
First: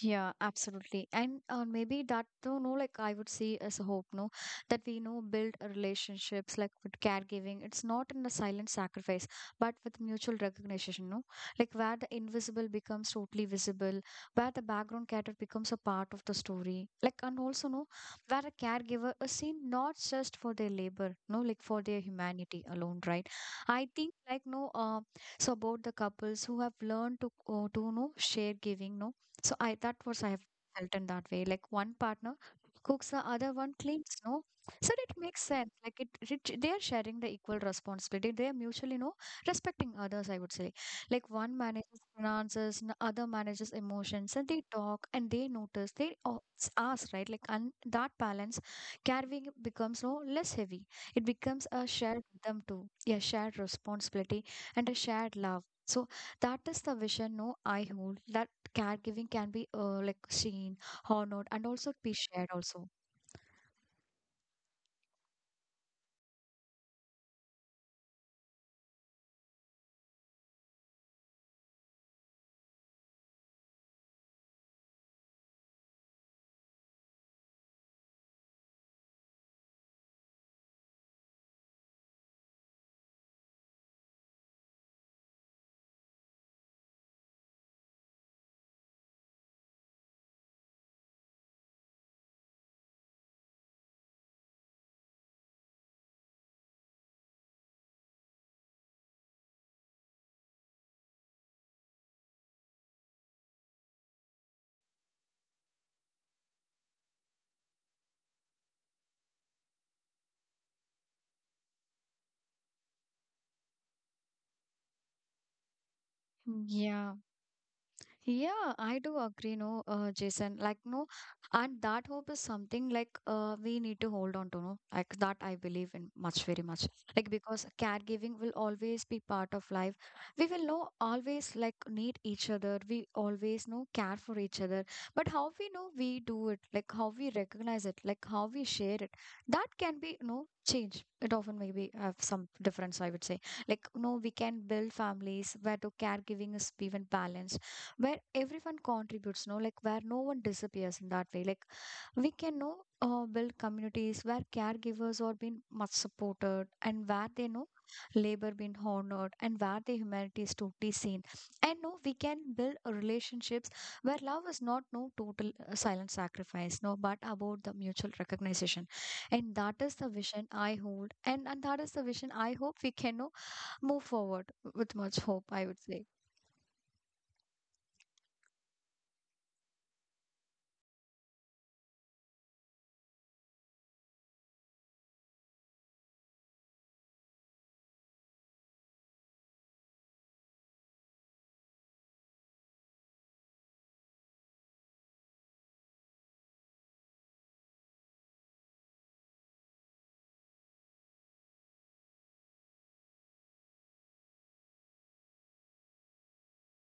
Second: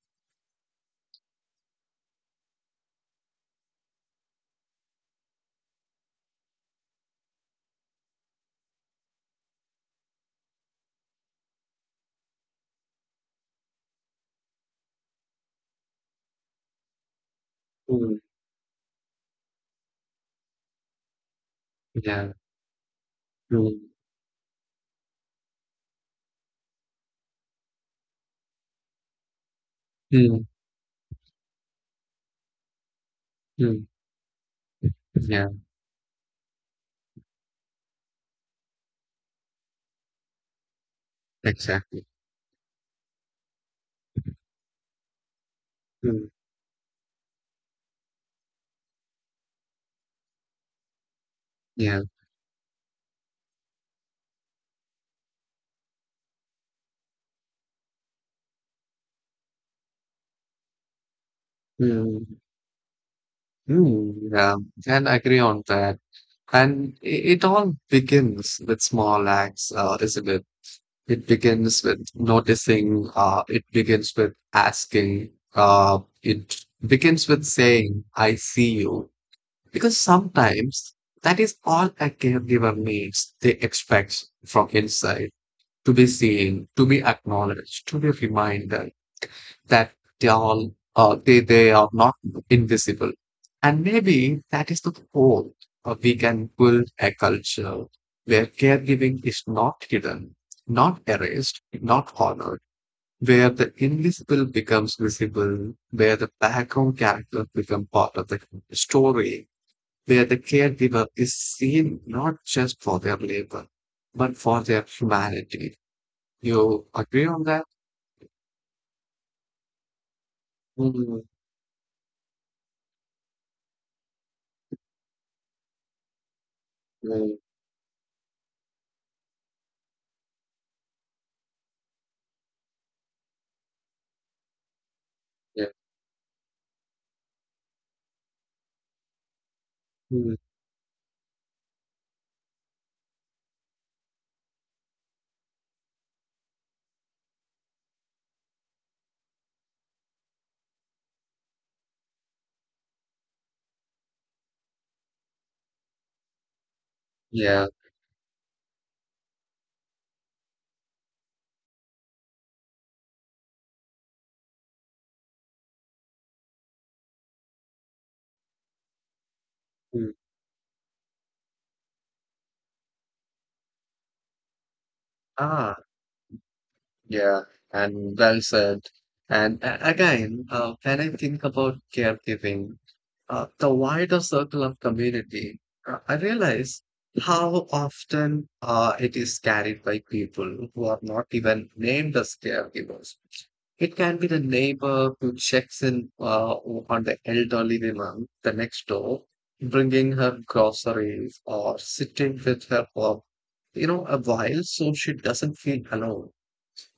Speaker 1: Yeah, absolutely. And maybe that, though, no, like I would see as a hope, no, that we know build a relationships like with caregiving. It's not in a silent sacrifice, but with mutual recognition, no, like where the invisible becomes totally visible, where the background character becomes a part of the story, like, and also, no,
Speaker 2: Mm.
Speaker 1: where a caregiver is seen not just for their labor, no, like for their
Speaker 2: Yeah.
Speaker 1: humanity alone, right?
Speaker 2: Mm,
Speaker 1: I think, like, no, so about the couples who have learned to no, share giving, no, so I that was I have
Speaker 2: mm,
Speaker 1: felt in that way. Like one partner cooks, the other one
Speaker 2: mm.
Speaker 1: cleans. No, so it makes
Speaker 2: Yeah,
Speaker 1: sense. Like it they are sharing the equal responsibility. They are mutually, no, respecting others. I would say, like one manages
Speaker 2: exactly.
Speaker 1: finances, and the other manages emotions, and they talk and they notice. They
Speaker 2: Mm,
Speaker 1: o- s- ask, right? Like and that balance carrying becomes no less heavy. It becomes a
Speaker 2: yeah.
Speaker 1: shared rhythm too, a shared responsibility and a shared love. So that is the vision no I hold. That caregiving can be like seen, honored, and also be
Speaker 2: Mm,
Speaker 1: shared also.
Speaker 2: yeah. And I agree on that. And it all begins with small acts, isn't it? It begins with noticing, it begins with asking, it begins with saying, I see you. Because sometimes that is all a caregiver needs. They expect from inside to be seen, to be acknowledged, to be reminded, that they all they are not invisible and maybe that is the whole we can build a culture where caregiving is not hidden, not erased, not honored, where the invisible becomes visible, where the background characters become part of the story, where the caregiver is seen not just for their labor but for their humanity. You
Speaker 1: Yeah.
Speaker 2: agree on that?
Speaker 1: Yeah, I do agree, no, Jason. Like, no,
Speaker 2: Mm,
Speaker 1: and that hope is something like we need to hold on to, no, like that I believe in much, very much.
Speaker 2: mm,
Speaker 1: Like, because caregiving will always be part of life. We will know always like need each other. We always know care for each other. But how
Speaker 2: yeah.
Speaker 1: we know we do it, like how we recognize it, like how we share it, that can be,
Speaker 2: Mm,
Speaker 1: no change. It often maybe have some difference, I would say. Like, no, we can build families where the caregiving is even balanced where everyone contributes no like where no one disappears in that way like we can know build communities where caregivers are being much supported and where they
Speaker 2: yeah
Speaker 1: know labor being honored and where the humanity is totally seen and no we can build a relationships where love is not no total silent sacrifice no but about the mutual recognition and that is
Speaker 2: Mm.
Speaker 1: the vision I hold and that is the vision I hope we can no move forward with much hope
Speaker 2: Ah,
Speaker 1: I would say.
Speaker 2: yeah, and well said. And again, when I think about caregiving, the wider circle of community, I realize how often it is carried by people who are not even named as caregivers. It can be the neighbor who checks in on the elderly woman the next door, bringing her groceries or sitting with her for, a while so she doesn't feel alone.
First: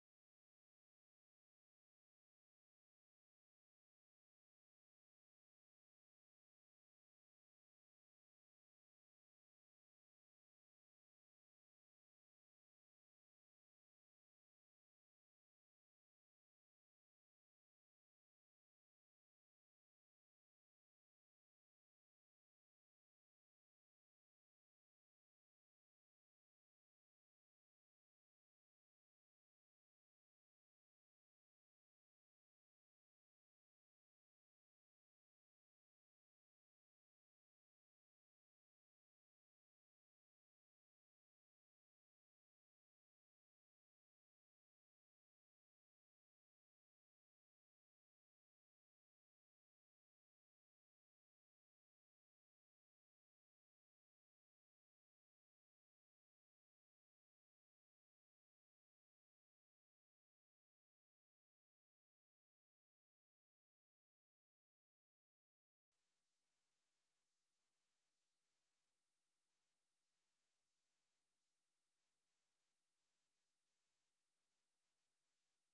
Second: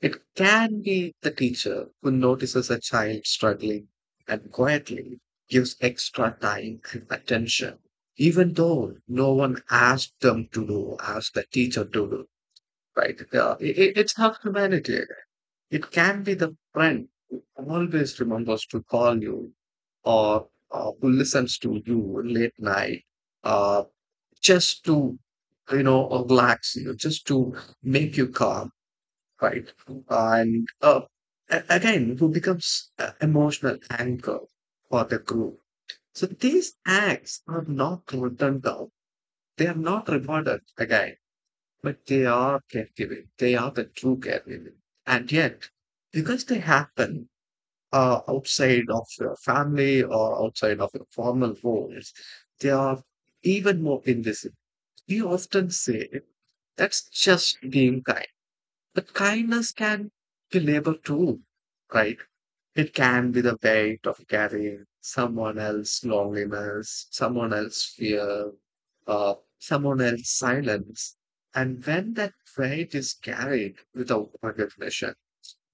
Speaker 2: It can be the teacher who notices a child struggling and quietly gives extra time and attention, even though no one asked them to do, asked the teacher to do, right? It's half humanity again. It can be the friend who always remembers to call you or who listens to you late night uh, just to, relax you, just to make you calm, right? And again, who becomes a emotional anchor for the group. So these acts are not written down. They are not rewarded again, but they are caregiving. They are the true caregiving. And yet, because they happen outside of your family or outside of your formal roles, they are even more invisible. We often say that's just being kind but kindness can be labor too, right? It can be the weight of carrying someone else's loneliness, someone else's fear, someone else's silence. And when that weight is carried without recognition,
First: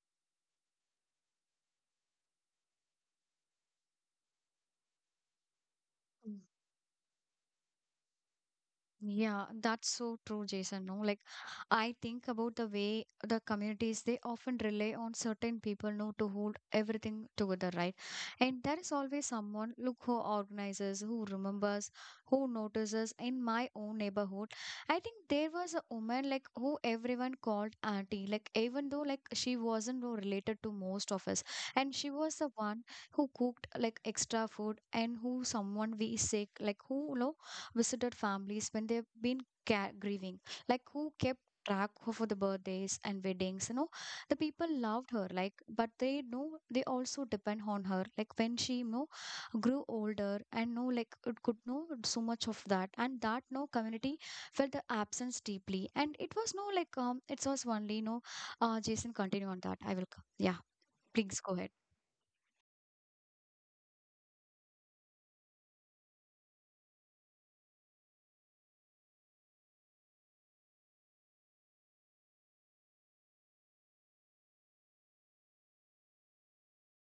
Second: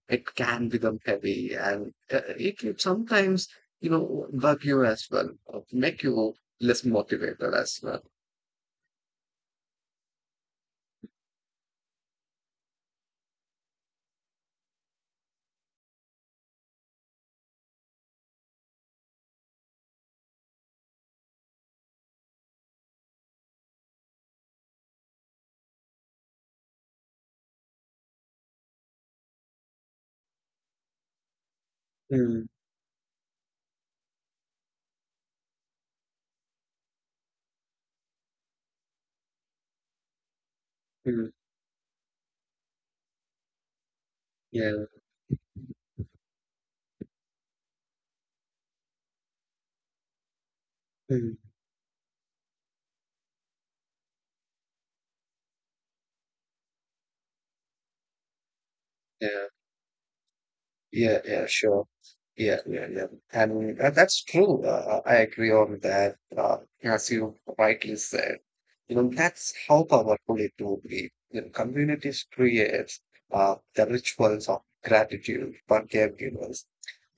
Speaker 2: it can become heavy and it can sometimes, bug you as well, or make you
Speaker 1: Mm.
Speaker 2: less motivated as well.
Speaker 1: Yeah, that's so true, Jason. No, like I think about the way the communities they often rely on certain people, no, to hold everything together, right? And there is always someone, look, who organizes, who remembers, who notices. In my own neighborhood, I think there was a woman like who everyone called auntie, like even though like she wasn't no related to most of us, and she was
Speaker 2: Mm,
Speaker 1: the one who cooked like extra food and who someone we sick, like who, no visited families when they've been ca- grieving like who
Speaker 2: mm,
Speaker 1: kept track of the birthdays and weddings, you know, the people
Speaker 2: yeah,
Speaker 1: loved her like but they know they also depend on her like when she you know grew older and know like
Speaker 2: mm,
Speaker 1: it could know so much of that and that no community felt the absence deeply and it was no like it was only no Jason continue
Speaker 2: yeah.
Speaker 1: on that I will come. Yeah,
Speaker 2: Yeah,
Speaker 1: please
Speaker 2: yeah,
Speaker 1: go ahead.
Speaker 2: sure. Yeah, yeah, yeah. And that's true. I agree on that. As you rightly said, that's how powerful it will be. You know, communities create the rituals of gratitude, forgiveness.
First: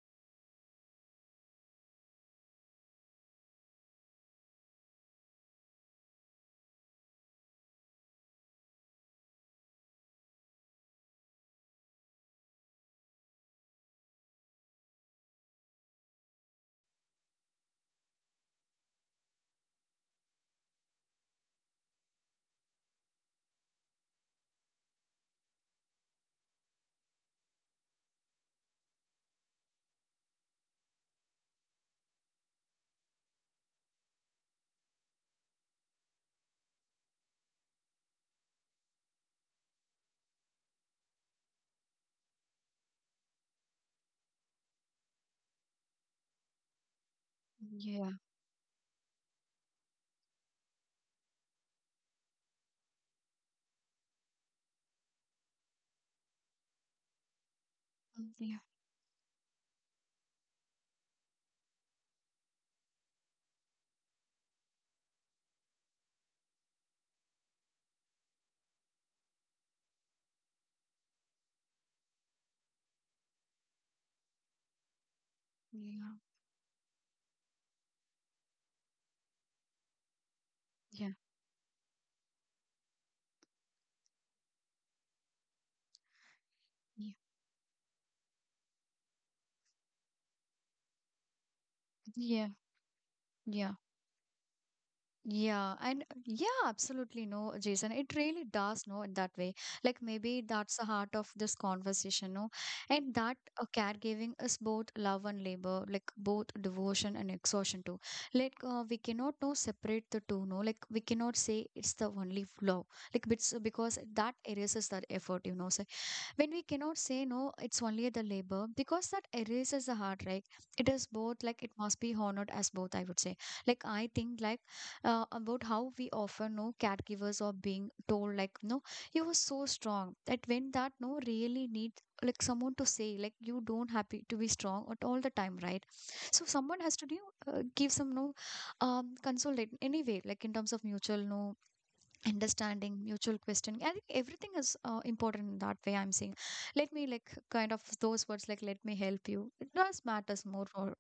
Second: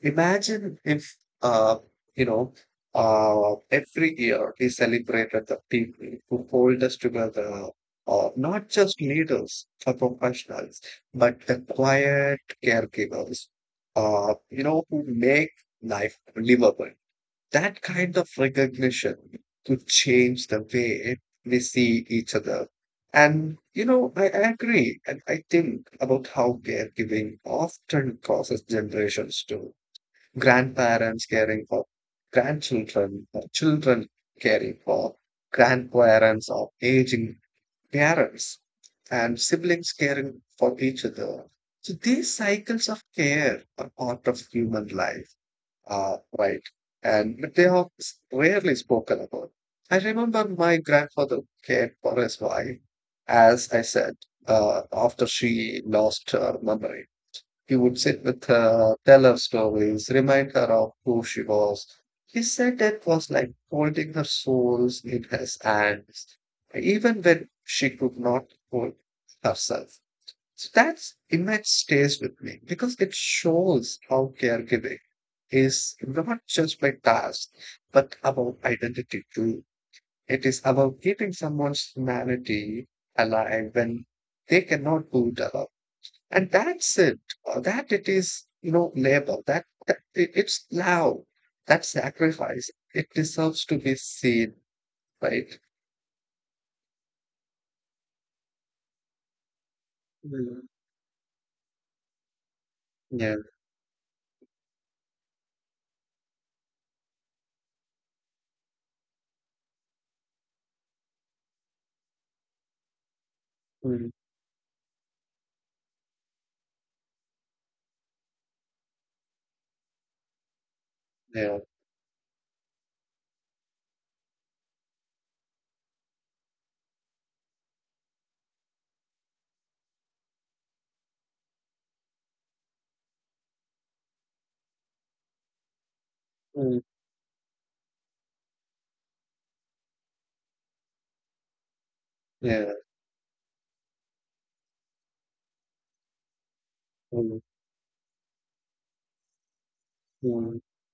Speaker 2: Imagine if, uh, you know, every year we celebrated the people who hold us together, or not just leaders or professionals, but the quiet caregivers, who make life livable. That kind of recognition could change the way we see each other. And, I agree. And I think about how caregiving often causes generations too, grandparents caring for grandchildren, or children caring for grandparents or aging parents, and siblings caring for each other. So these cycles of care are part of human life, right? And but they are
Speaker 1: Yeah.
Speaker 2: rarely spoken about. I remember my grandfather cared for his wife, as I said, after she lost her memory. He would sit
Speaker 1: Mm,
Speaker 2: with
Speaker 1: yeah.
Speaker 2: her, tell her stories, remind her of who she was. He said it was like holding her souls in his hands, even when she could not hold herself. So that image stays with me because it shows how caregiving is
Speaker 1: Yeah.
Speaker 2: not just by task, but about identity too. It is about keeping someone's humanity alive when they cannot do it alone. And that's
Speaker 1: Yeah.
Speaker 2: it. That it is, labor. It's love. That
Speaker 1: Yeah.
Speaker 2: sacrifice. It deserves
Speaker 1: Yeah.
Speaker 2: to be seen, right?
Speaker 1: Yeah, and yeah, absolutely no, Jason. It really does no in that way. Like maybe
Speaker 2: Mm,
Speaker 1: that's the heart of this conversation, no? And that
Speaker 2: yeah.
Speaker 1: caregiving is both love and labor, like both devotion and exhaustion too. Like we cannot no separate the two, no? Like we cannot say it's the only love, like it's because
Speaker 2: Mm,
Speaker 1: that erases that effort, you know. So when we cannot say no it's only the labor because that erases the heart, right. It is both like
Speaker 2: yeah.
Speaker 1: it must be honored as both I would say. Like I think like about how we often know caregivers are being told like no you are so strong that when that no really need like someone to say like you don't happy to be strong at all the time, right? So someone
Speaker 2: Mm,
Speaker 1: has to do give some no consolate anyway like in terms of mutual no
Speaker 2: yeah.
Speaker 1: understanding mutual questioning. I think everything is important in that way I'm saying. Let me like
Speaker 2: Mm,
Speaker 1: kind of those words like let me help you, it does matters
Speaker 2: mm,
Speaker 1: more or-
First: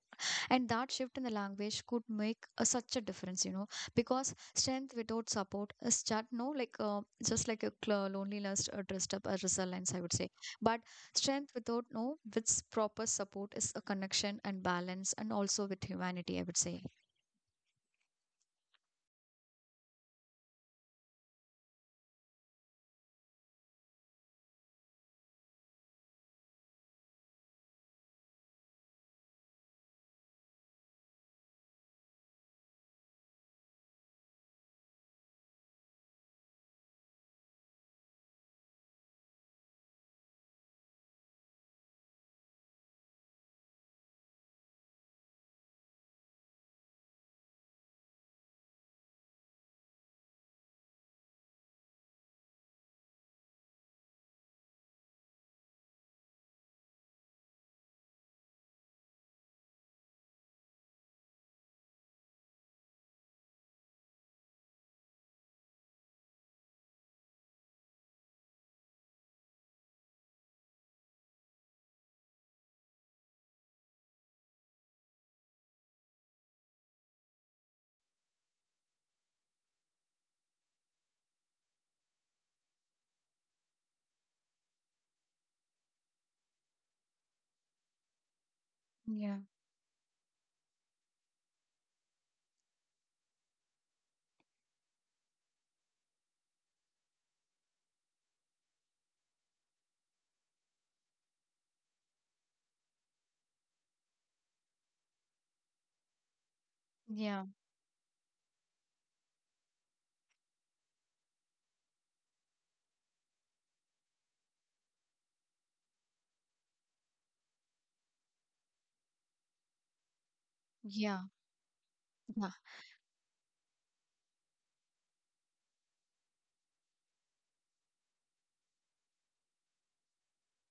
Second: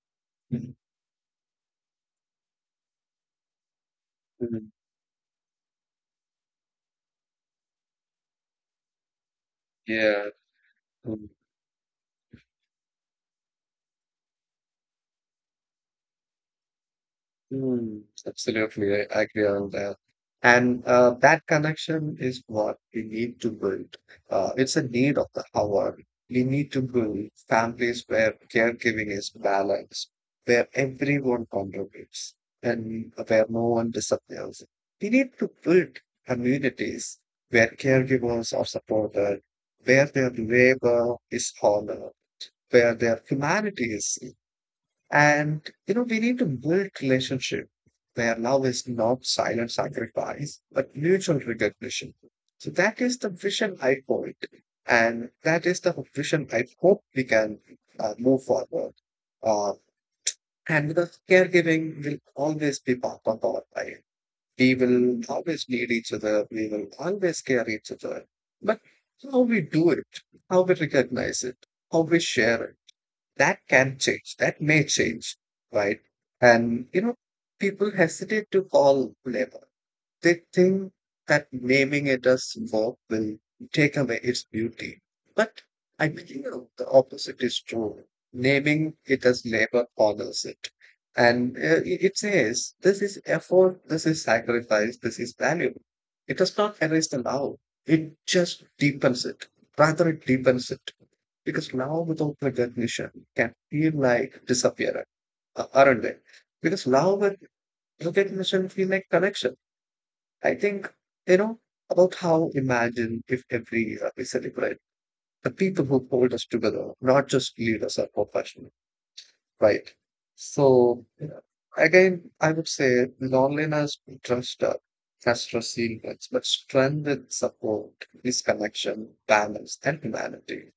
Speaker 1: and
Speaker 2: mm,
Speaker 1: that shift in the language could make a, such a difference you know. Because
Speaker 2: mm,
Speaker 1: strength without support is just no like just like a loneliness dressed up as resilience, I would
Speaker 2: yeah.
Speaker 1: say. But
Speaker 2: Mm-hmm.
Speaker 1: strength without no with proper support is a connection and balance and also with humanity, I would say.
Speaker 2: Mm, absolutely, I agree on that. And that connection is what we need to build. It's a need of the hour. We need to build families where caregiving is balanced, where everyone contributes, and where no one disappears. We need to build communities where caregivers are supported, where their labor is honored, where their humanity is, and we need to build relationship where love is not silent sacrifice, but mutual recognition. So that is the vision I hold, and that is the vision I hope we can move forward. Uh, and the caregiving will always be part of our life. We will always need each other. We will always care each other. But how we do it, how we recognize it, how we share it, that can change, that may change, right? And people hesitate to call labor. They think that naming it as work will take away its beauty, but I believe the opposite is true. Naming it
Speaker 1: Yeah,
Speaker 2: as labor honors it, and it says this is effort, this is sacrifice, this is value. It does not erase the love, it just deepens it, rather it deepens it, because love without recognition can feel like disappearance, aren't they? Because love with
Speaker 1: yeah,
Speaker 2: recognition feel like connection. I think, you know, about how imagine if every year we celebrate the people who hold us together, not just leaders or professionals, right? So,
Speaker 1: yeah,
Speaker 2: yeah, again, I
Speaker 1: yeah.
Speaker 2: would say loneliness, trust, has resilience, but strength and support is connection, balance, and humanity.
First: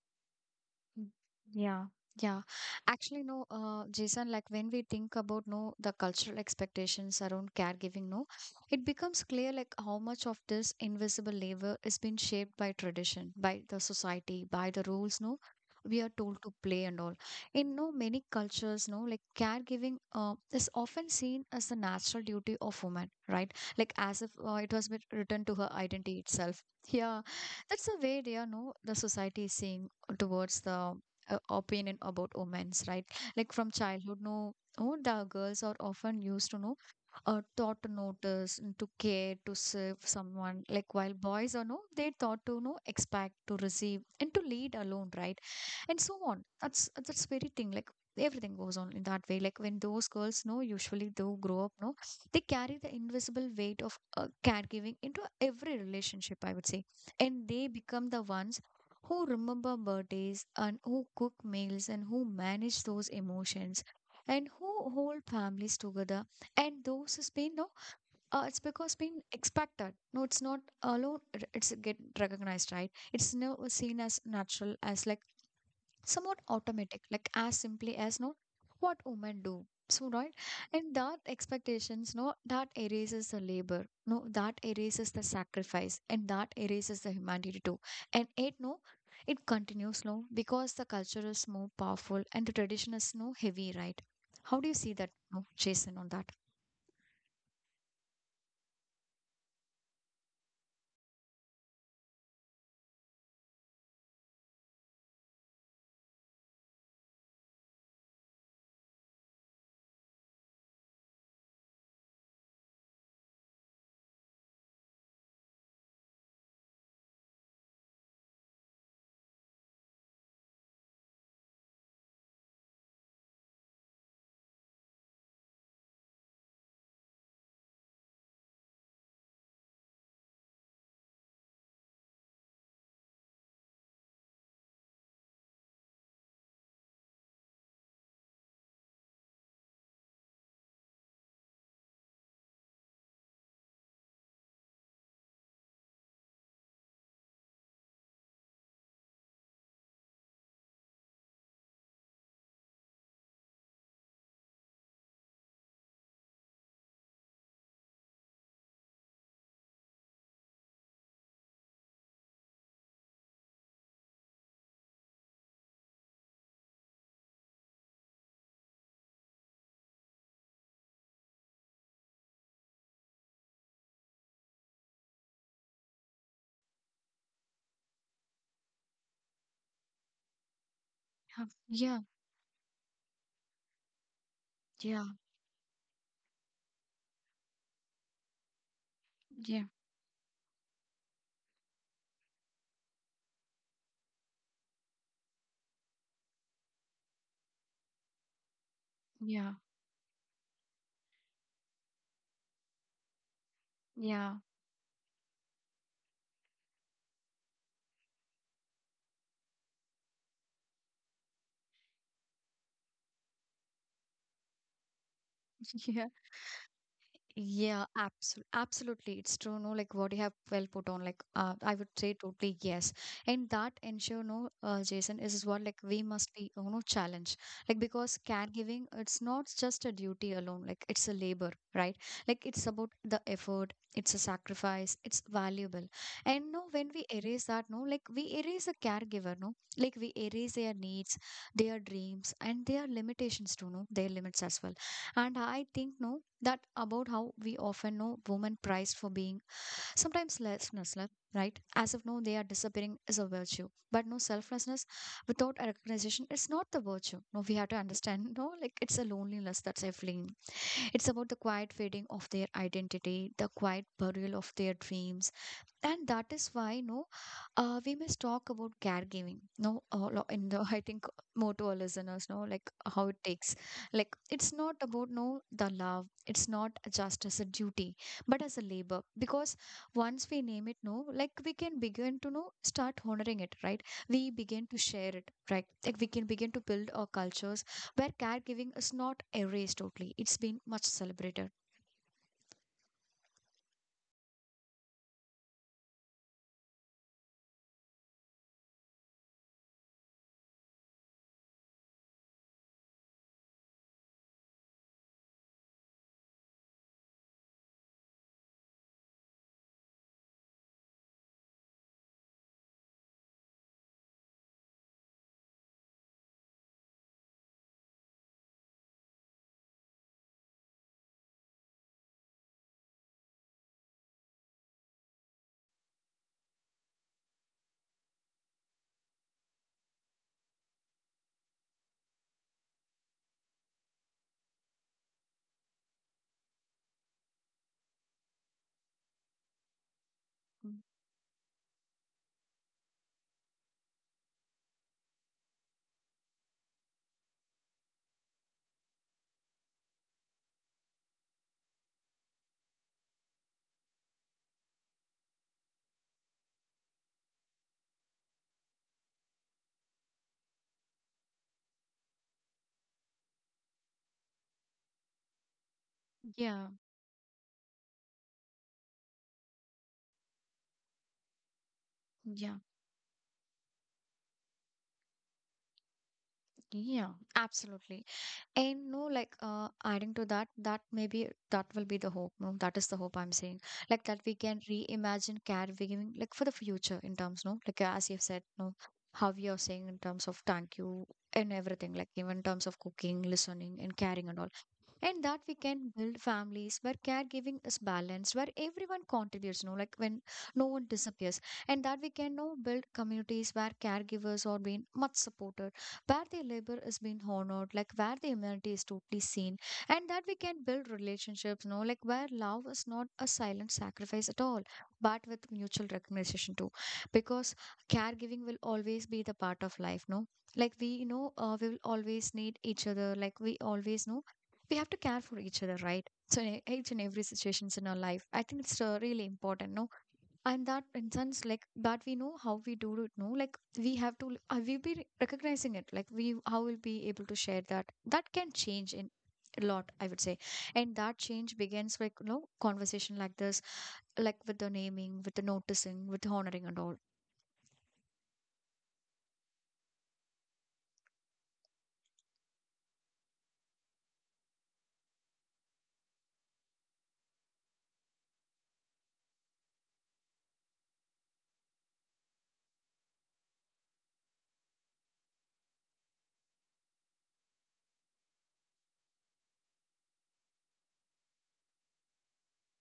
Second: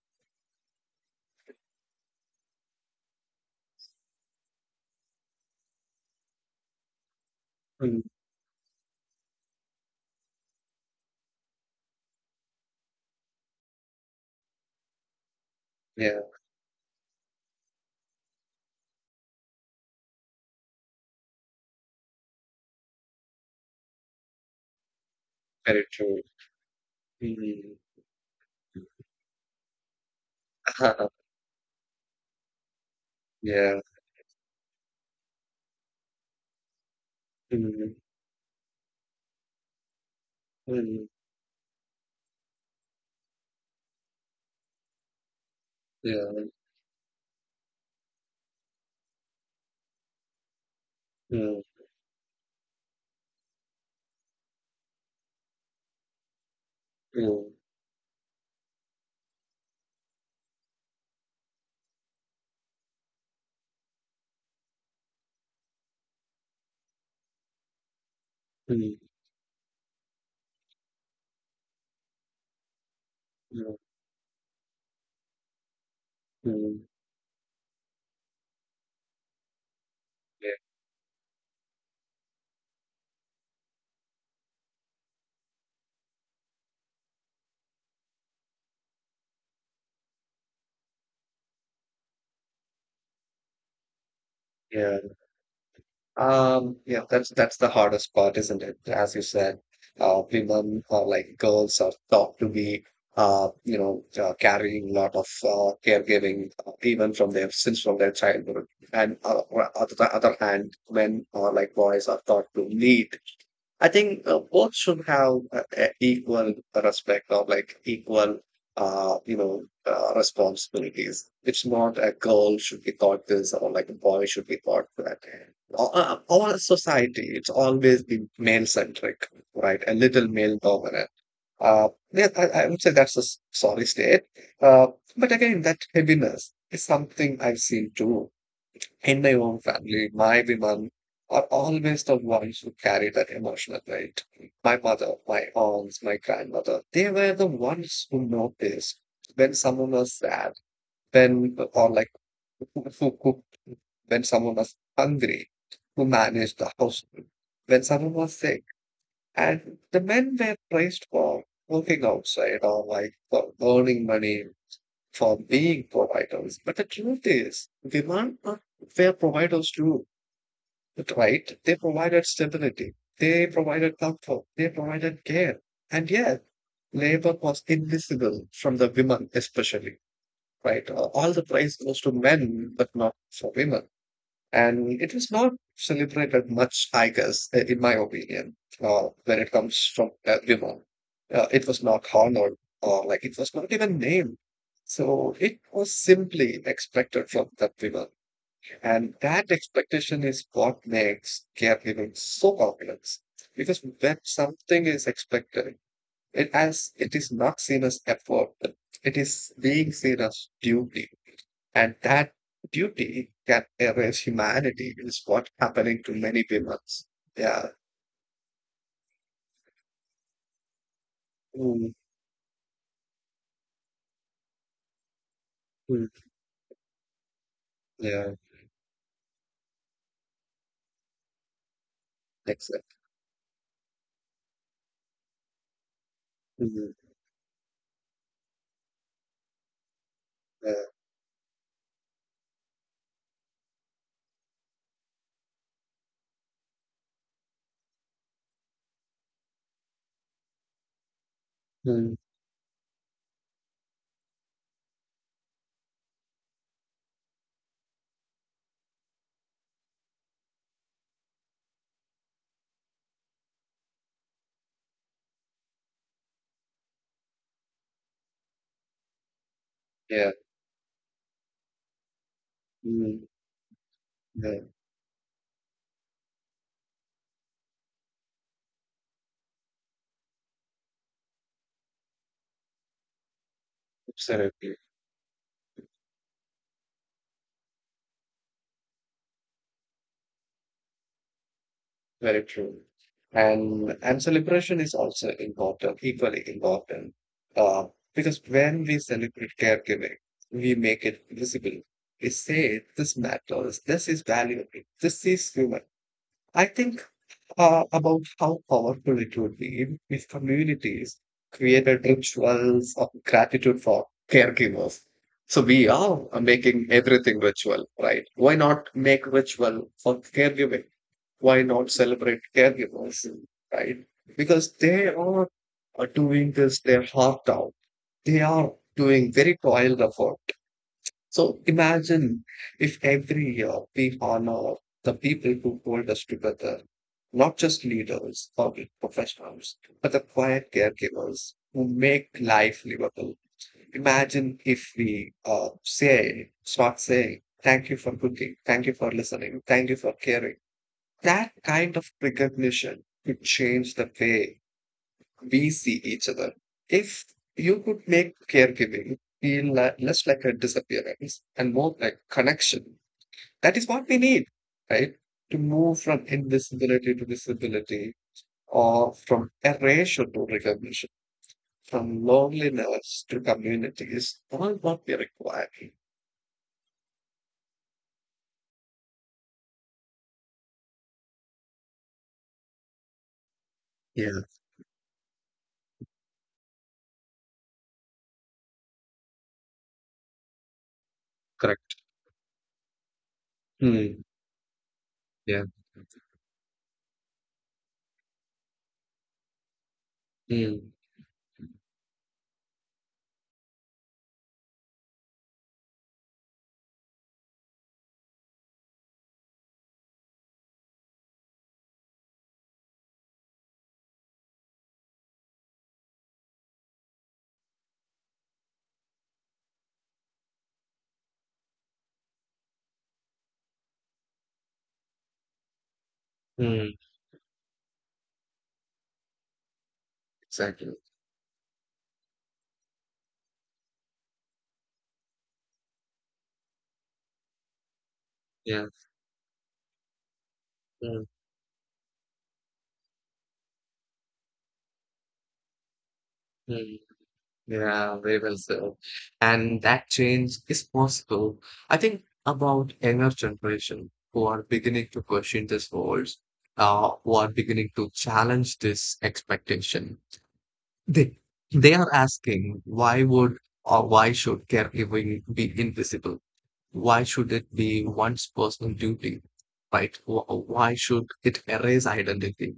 Speaker 1: Mm. Yeah, yeah. Actually, no, Jason, like when we think about no the cultural expectations around
Speaker 2: Mm,
Speaker 1: caregiving, no, it becomes clear like how much of this invisible labor is being shaped by tradition, by the society, by the rules, no, we are
Speaker 2: Yeah,
Speaker 1: told to play and all. In no many cultures, no, like caregiving is often seen as the natural duty of woman, right? Like as if it was written to her
Speaker 2: very
Speaker 1: identity
Speaker 2: true.
Speaker 1: itself. Yeah,
Speaker 2: Mhm.
Speaker 1: that's the way they are, no, the society is seeing towards the opinion about women's right, like from
Speaker 2: Yeah.
Speaker 1: childhood no, oh the girls are often used to know taught to
Speaker 2: Mhm.
Speaker 1: notice and to care to serve someone, like
Speaker 2: Mhm.
Speaker 1: while boys are no they taught to know expect to receive and to lead alone, right? And so on
Speaker 2: Yeah.
Speaker 1: that's very thing like everything goes on in that way, like when those girls know usually they grow up
Speaker 2: Mhm.
Speaker 1: no, they carry the invisible weight of caregiving into every relationship, I would say. And
Speaker 2: Mhm.
Speaker 1: they become the ones who remember birthdays and who cook meals and who manage those emotions and who hold families together, and those who's been no it's because
Speaker 2: Mhm.
Speaker 1: been expected no, it's not alone it's get recognized, right? It's now
Speaker 2: Mhm.
Speaker 1: seen as natural as like somewhat
Speaker 2: Mhm.
Speaker 1: automatic, like as simply as no what women do. So right,
Speaker 2: Yeah.
Speaker 1: and that expectations, no, that erases the labor, no, that erases the sacrifice, and that erases the humanity too. And it no, it continues no, because the culture is more powerful and the tradition is no heavy, right? How do you see that,
Speaker 2: Yeah.
Speaker 1: no, Jason, on that?
Speaker 2: Yeah, that's the hardest part, isn't it? As you said, women or like girls are taught to be, carrying a lot of caregiving, even from their since from their childhood. And on the other hand, men or like boys are taught to lead. I think both should have equal respect or like equal, responsibilities. It's not a girl should be taught this or like a boy should be taught that. Or, our society, it's always been male centric, right? A little male dominant. Yeah, I would say that's a sorry state. Uh, but again, that heaviness is something I've seen too. In my own family, my women are always the ones who carry that emotional weight. My mother, my aunts, my grandmother, they were the ones who noticed when someone was sad, when, or like, who cooked, when someone was hungry, who managed the household, when someone was sick. And the men were praised for working outside or like for earning money, for being providers. But the truth is, women are fair providers too, right? They provided stability, they provided comfort, they provided care. And yet, labor was invisible from the women, especially, right? All the praise
Speaker 1: Yeah,
Speaker 2: goes to men, but not for women. And
Speaker 1: yeah,
Speaker 2: it is not celebrated much, I guess, in my opinion, when it
Speaker 1: yeah,
Speaker 2: comes from women. It was not honored, or like it was not even named. So it was simply expected from that women. And that
Speaker 1: yeah,
Speaker 2: expectation is what makes caregiving so complex. Because when
Speaker 1: yeah,
Speaker 2: something is expected, it as it is not seen as effort, it is being seen as duty. And that duty can erase humanity is what happening
Speaker 1: yeah.
Speaker 2: to many women. Yeah.
Speaker 1: Yeah, absolutely. Absolutely. It's true. No, like what you have well put on, like, I would
Speaker 2: Mm,
Speaker 1: say totally yes. And that ensure, no, Jason, is what like we
Speaker 2: mm,
Speaker 1: must be, you know, challenge. Like, because
Speaker 2: yeah.
Speaker 1: caregiving, it's not just a duty alone, like, it's a labor, right? Like, it's about
Speaker 2: Exactly.
Speaker 1: the effort, it's a sacrifice, it's valuable. And no, when
Speaker 2: Mm,
Speaker 1: we erase that, no, like, we erase the caregiver, no, like, we erase their
Speaker 2: yeah.
Speaker 1: needs, their dreams, and their limitations too, no, their limits as well. And I think no that about how we often know women prized for being sometimes selflessness, right? As if
Speaker 2: Mm,
Speaker 1: no they are disappearing is a virtue. But no selflessness without a recognition it's not the virtue. No, we have to understand no, like it's a loneliness that's a fling. It's about the quiet fading of their identity, the quiet burial of their dreams, and that is why no we must talk about caregiving no
Speaker 2: yeah.
Speaker 1: in the I think more to our listeners know like how it
Speaker 2: Mm,
Speaker 1: takes, like it's
Speaker 2: yeah.
Speaker 1: not about no the love, it's not just as a duty but as a labor, because once we name it no like we can begin to know start honoring it, right? We begin to
Speaker 2: Absolutely.
Speaker 1: share it, right? Like we can begin to build our cultures where caregiving is not erased totally, it's been much celebrated.
Speaker 2: Very true. And celebration is also important, equally important. Uh, because when we celebrate caregiving, we make it visible. We say this matters, this is valuable, this is human. I think about how powerful it would be if communities created rituals of gratitude for caregivers. So we are making everything ritual, right? Why not make ritual for caregiving? Why not celebrate caregivers, right? Because they are doing this their heart out. They are doing very toiled effort. So imagine if every year we honor the people who hold us together, not just leaders or professionals, but the quiet
Speaker 1: Mm.
Speaker 2: caregivers who make life livable. Imagine if we say, start saying, thank you for cooking, thank you for listening, thank you for caring. That kind of recognition could change the way we see each other. If you could make caregiving feel less like a disappearance and more like connection, that is what we need, right? To move from
Speaker 1: Yeah,
Speaker 2: invisibility to visibility, or from erasure to recognition, from
Speaker 1: yeah.
Speaker 2: loneliness to community is all what we require.
Speaker 1: Yeah, absolutely. And no, like adding to that, that maybe that will be the hope. No, that is the hope I'm saying. Like that
Speaker 2: Yeah,
Speaker 1: we can reimagine caregiving, like for the future in terms, no, like as you've said, no, how you're saying in terms of thank you and everything,
Speaker 2: correct.
Speaker 1: like even in terms of cooking, listening, and
Speaker 2: Hmm.
Speaker 1: caring and all. And that we
Speaker 2: Yeah.
Speaker 1: can build families where caregiving is balanced, where everyone contributes no like when no one
Speaker 2: Hmm.
Speaker 1: disappears, and that we can now build communities where caregivers are being much supported, where their labor is being honored, like where the humanity is totally seen. And that we can build relationships no like where love is not a silent sacrifice at all but with mutual recognition too, because caregiving will always be the part of life no, like we know we will always need each other, like we always know we have to care for each other, right? So in each
Speaker 2: Mm,
Speaker 1: and every situations in our life I think it's really important no. And that
Speaker 2: exactly.
Speaker 1: in sense like that we know how we do it no, like we have to we be recognizing it, like we how we'll be able to share that, that can
Speaker 2: Yeah.
Speaker 1: change in a lot, I would say. And that
Speaker 2: Hmm.
Speaker 1: change begins like you know conversation like this, like with the naming, with the noticing, with the honoring and all.
Speaker 2: Mm. Yeah, very well said. And that change is possible. I think about younger generation who are beginning to question these roles, who are beginning to challenge this expectation. They they are asking why would or why should caregiving be invisible? Why should it be one's personal duty, right? Why should it erase identity?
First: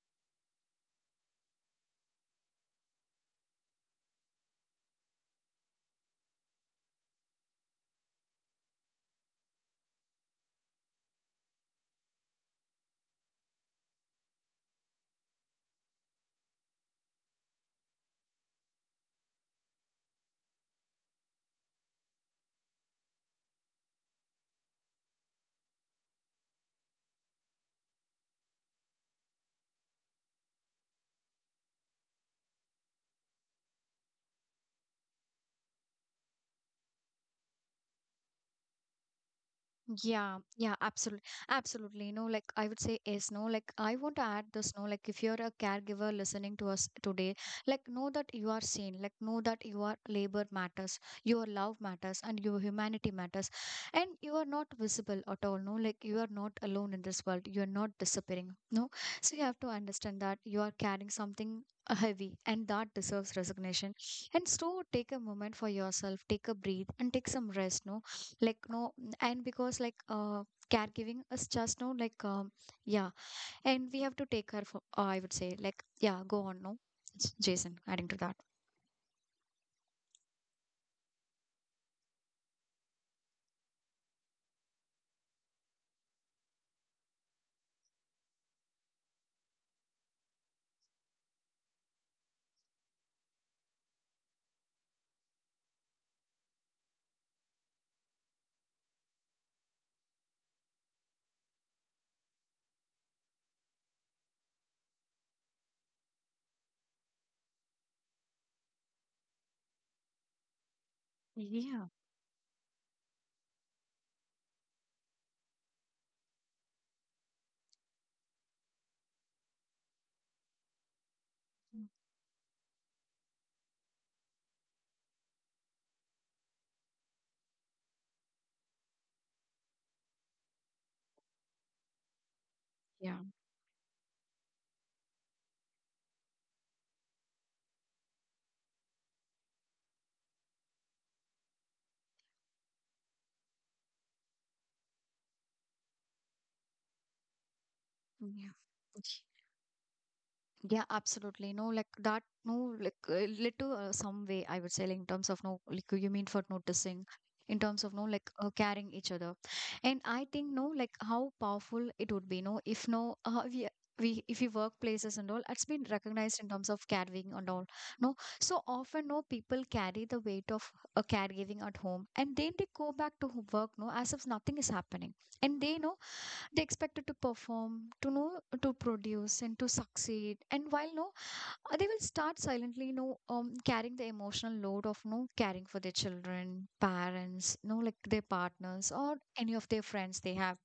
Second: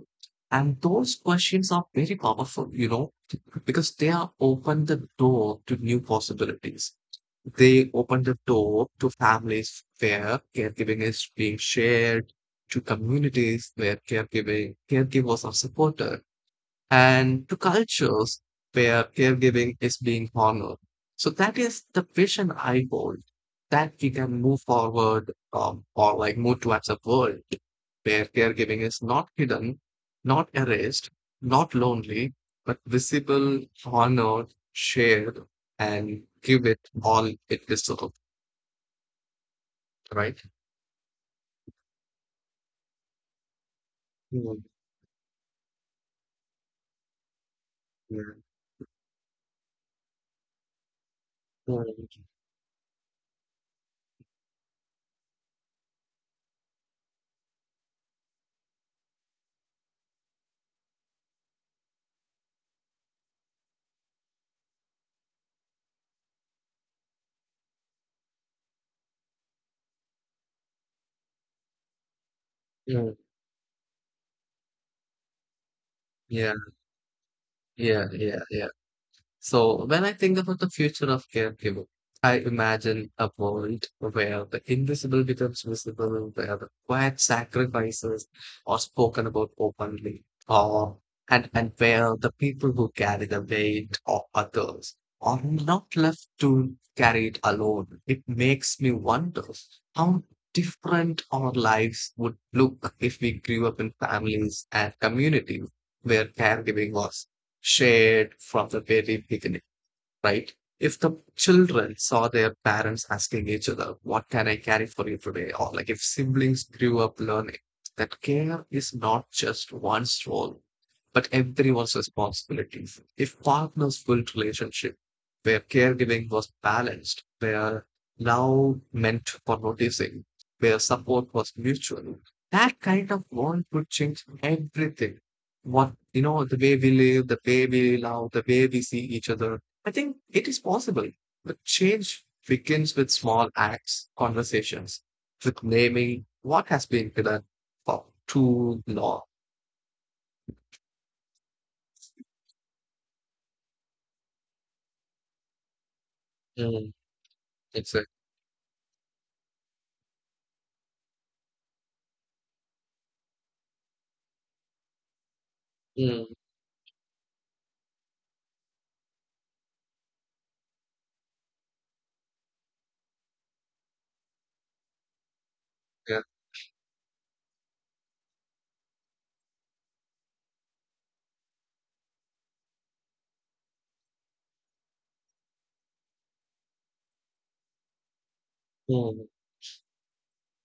Speaker 2: And those questions are very powerful, you know, because they are open the door to new possibilities. They open the door to families where caregiving is being shared, to communities where caregiving caregivers are supported and to cultures where caregiving is being honored. So that is the vision I hold, that we can move forward or like move towards a world where caregiving is not hidden, not erased, not lonely, but visible, honored, shared, and give it all it deserves,
Speaker 1: Yeah,
Speaker 2: right?
Speaker 1: yeah, absolutely. Absolutely. You know, like I would say is no, like I want to add
Speaker 2: Mm,
Speaker 1: this, no, like if you're a caregiver listening to us today, like know
Speaker 2: yeah,
Speaker 1: that you are seen, like know that your labor matters, your love matters, and your humanity matters. And you are not visible at all, no, like you are not alone in this world. You are not disappearing. No. So you have to understand that you are carrying something heavy, and that deserves resignation. And so take a moment for yourself, take a breathe and take some rest, no like no, and because like caregiving is just no like yeah.
Speaker 2: yeah,
Speaker 1: And we have to take her for I would say like yeah go
Speaker 2: yeah,
Speaker 1: on no. It's Jason adding
Speaker 2: yeah,
Speaker 1: to that.
Speaker 2: yeah, yeah. So, when I think about the future of caregiving, I imagine a world where the invisible becomes visible, where the quiet sacrifices are spoken about openly, or and where the people who carry the weight of others are not left to carry it alone. It makes me wonder how different our lives would look if we grew up in families and communities where caregiving was shared from the very beginning, right? If the
Speaker 1: Yeah.
Speaker 2: children saw their parents asking each other, what can I carry for you today? Or like if siblings grew up learning that care is not just one's role, but
Speaker 1: Mm.
Speaker 2: everyone's responsibility. If partners built relationship where caregiving was balanced, where love meant for noticing, where support was mutual, that kind
Speaker 1: Yeah,
Speaker 2: of bond could change everything. What you know, the way we live, the way we love, the way we see each other, I think it is possible, but change begins with small acts, conversations, with naming what has been hidden for
Speaker 1: yeah.
Speaker 2: too long.
Speaker 1: Yeah, absolutely. No, like that, no, like led some way, I would say, like in terms of no, like you mean for
Speaker 2: Mm,
Speaker 1: noticing, in terms of no,
Speaker 2: exactly.
Speaker 1: like caring each other. And I think, no, like how powerful it would be, no, if no, we, if we workplaces and all, it's been
Speaker 2: Mm,
Speaker 1: recognized in terms of caregiving and all. No, so often, no, people carry the weight of caregiving at home and then they go back to work, no, as if nothing is happening. And they, know
Speaker 2: yeah.
Speaker 1: they expected to perform, to know to produce and to succeed, and while no they will start silently, you know carrying the emotional load of no caring for their children parents no like their partners or
Speaker 2: Mm,
Speaker 1: any of their friends they have,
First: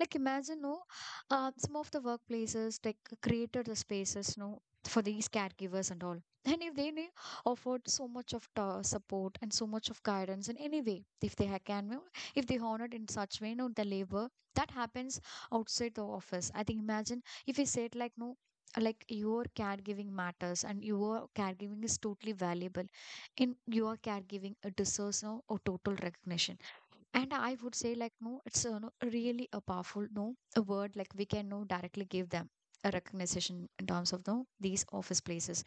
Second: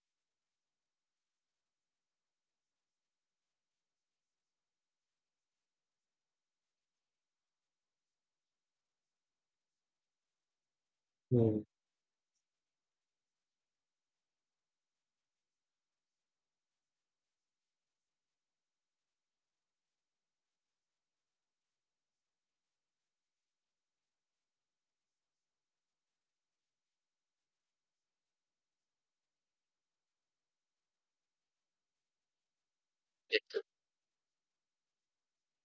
Speaker 1: like imagine, no, some of the workplaces like created the spaces, no, for these caregivers and all. And if they offered so much of support and so much of guidance in any way, if they
Speaker 2: mm,
Speaker 1: can, no, if they honored in such way, no, the labor that happens outside the office. I think imagine if we said like no, like your caregiving matters and your caregiving is totally valuable, in your caregiving it deserves no a total recognition. And I would say like no it's a, no, really a powerful no a word like we can no directly give them a recognition in terms of no these office places.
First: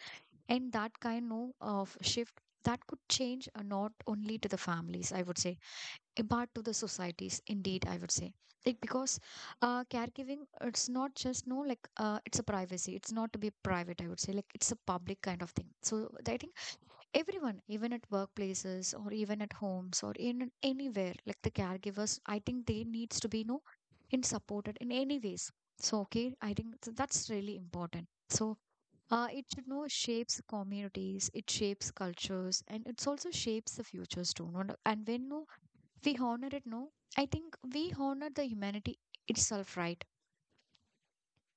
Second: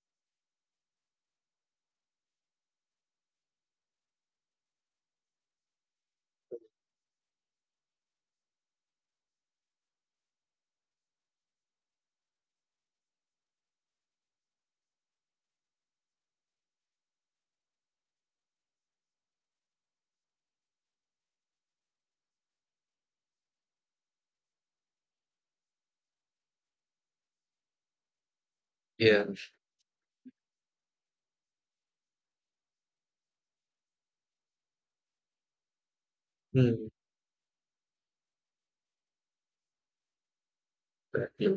Speaker 1: And that kind no of shift that could change not only to the families, I would say, eh, but to the societies indeed, I would say, like because caregiving it's not just no like it's a privacy, it's not to be private, I would say, like it's a public kind of thing. So I think everyone, even at workplaces or even at homes or in anywhere, like the caregivers I think they needs to be you know in supported in any ways. So okay I think that's really important. So
Speaker 2: yeah.
Speaker 1: it should know shapes communities, it shapes cultures and it's also shapes the futures too, no? No- and when no we honor it no,
Speaker 2: Mm,
Speaker 1: I think we honor the humanity itself, right?
Speaker 2: yeah.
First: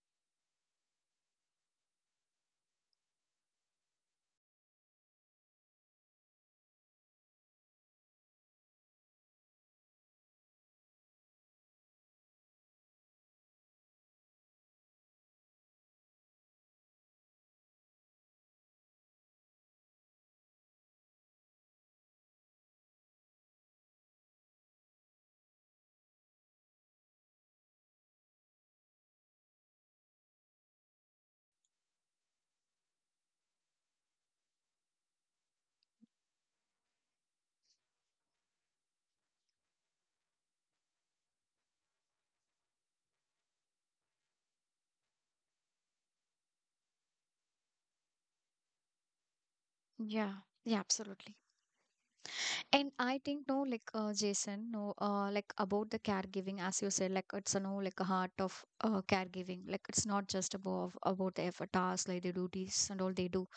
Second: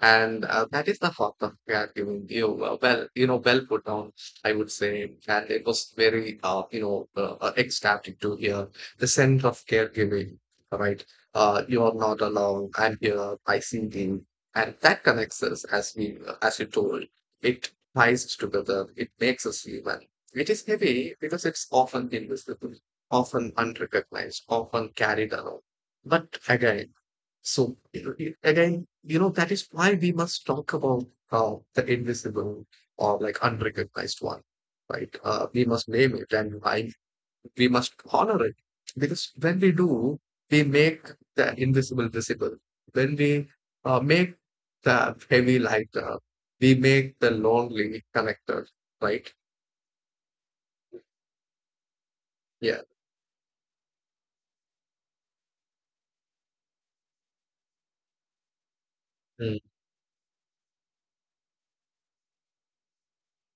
Speaker 2: And that is the thought of, yeah, you well, well, you know, well put down, I would say, and it was very, ecstatic to hear the sense of caregiving, right? You are not alone. I'm here. I see you, and that connects us, as we, as you told, it ties us together. It makes us human. It is heavy because it's often invisible, often unrecognized, often carried along. But again, so again, you know, that is why we must talk about the invisible or like unrecognized one, right? We must name it and I, we must honor it because when we do, we make the invisible visible. When we make the heavy lighter, we make the lonely connector, right?
Speaker 1: Yeah, yeah, absolutely.
Speaker 2: Yeah.
Speaker 1: And I think no, like Jason, no, like about the caregiving, as you said, like it's a no, like a heart of
Speaker 2: Mm,
Speaker 1: caregiving. Like it's not just about the effort, tasks, like the duties and all they do.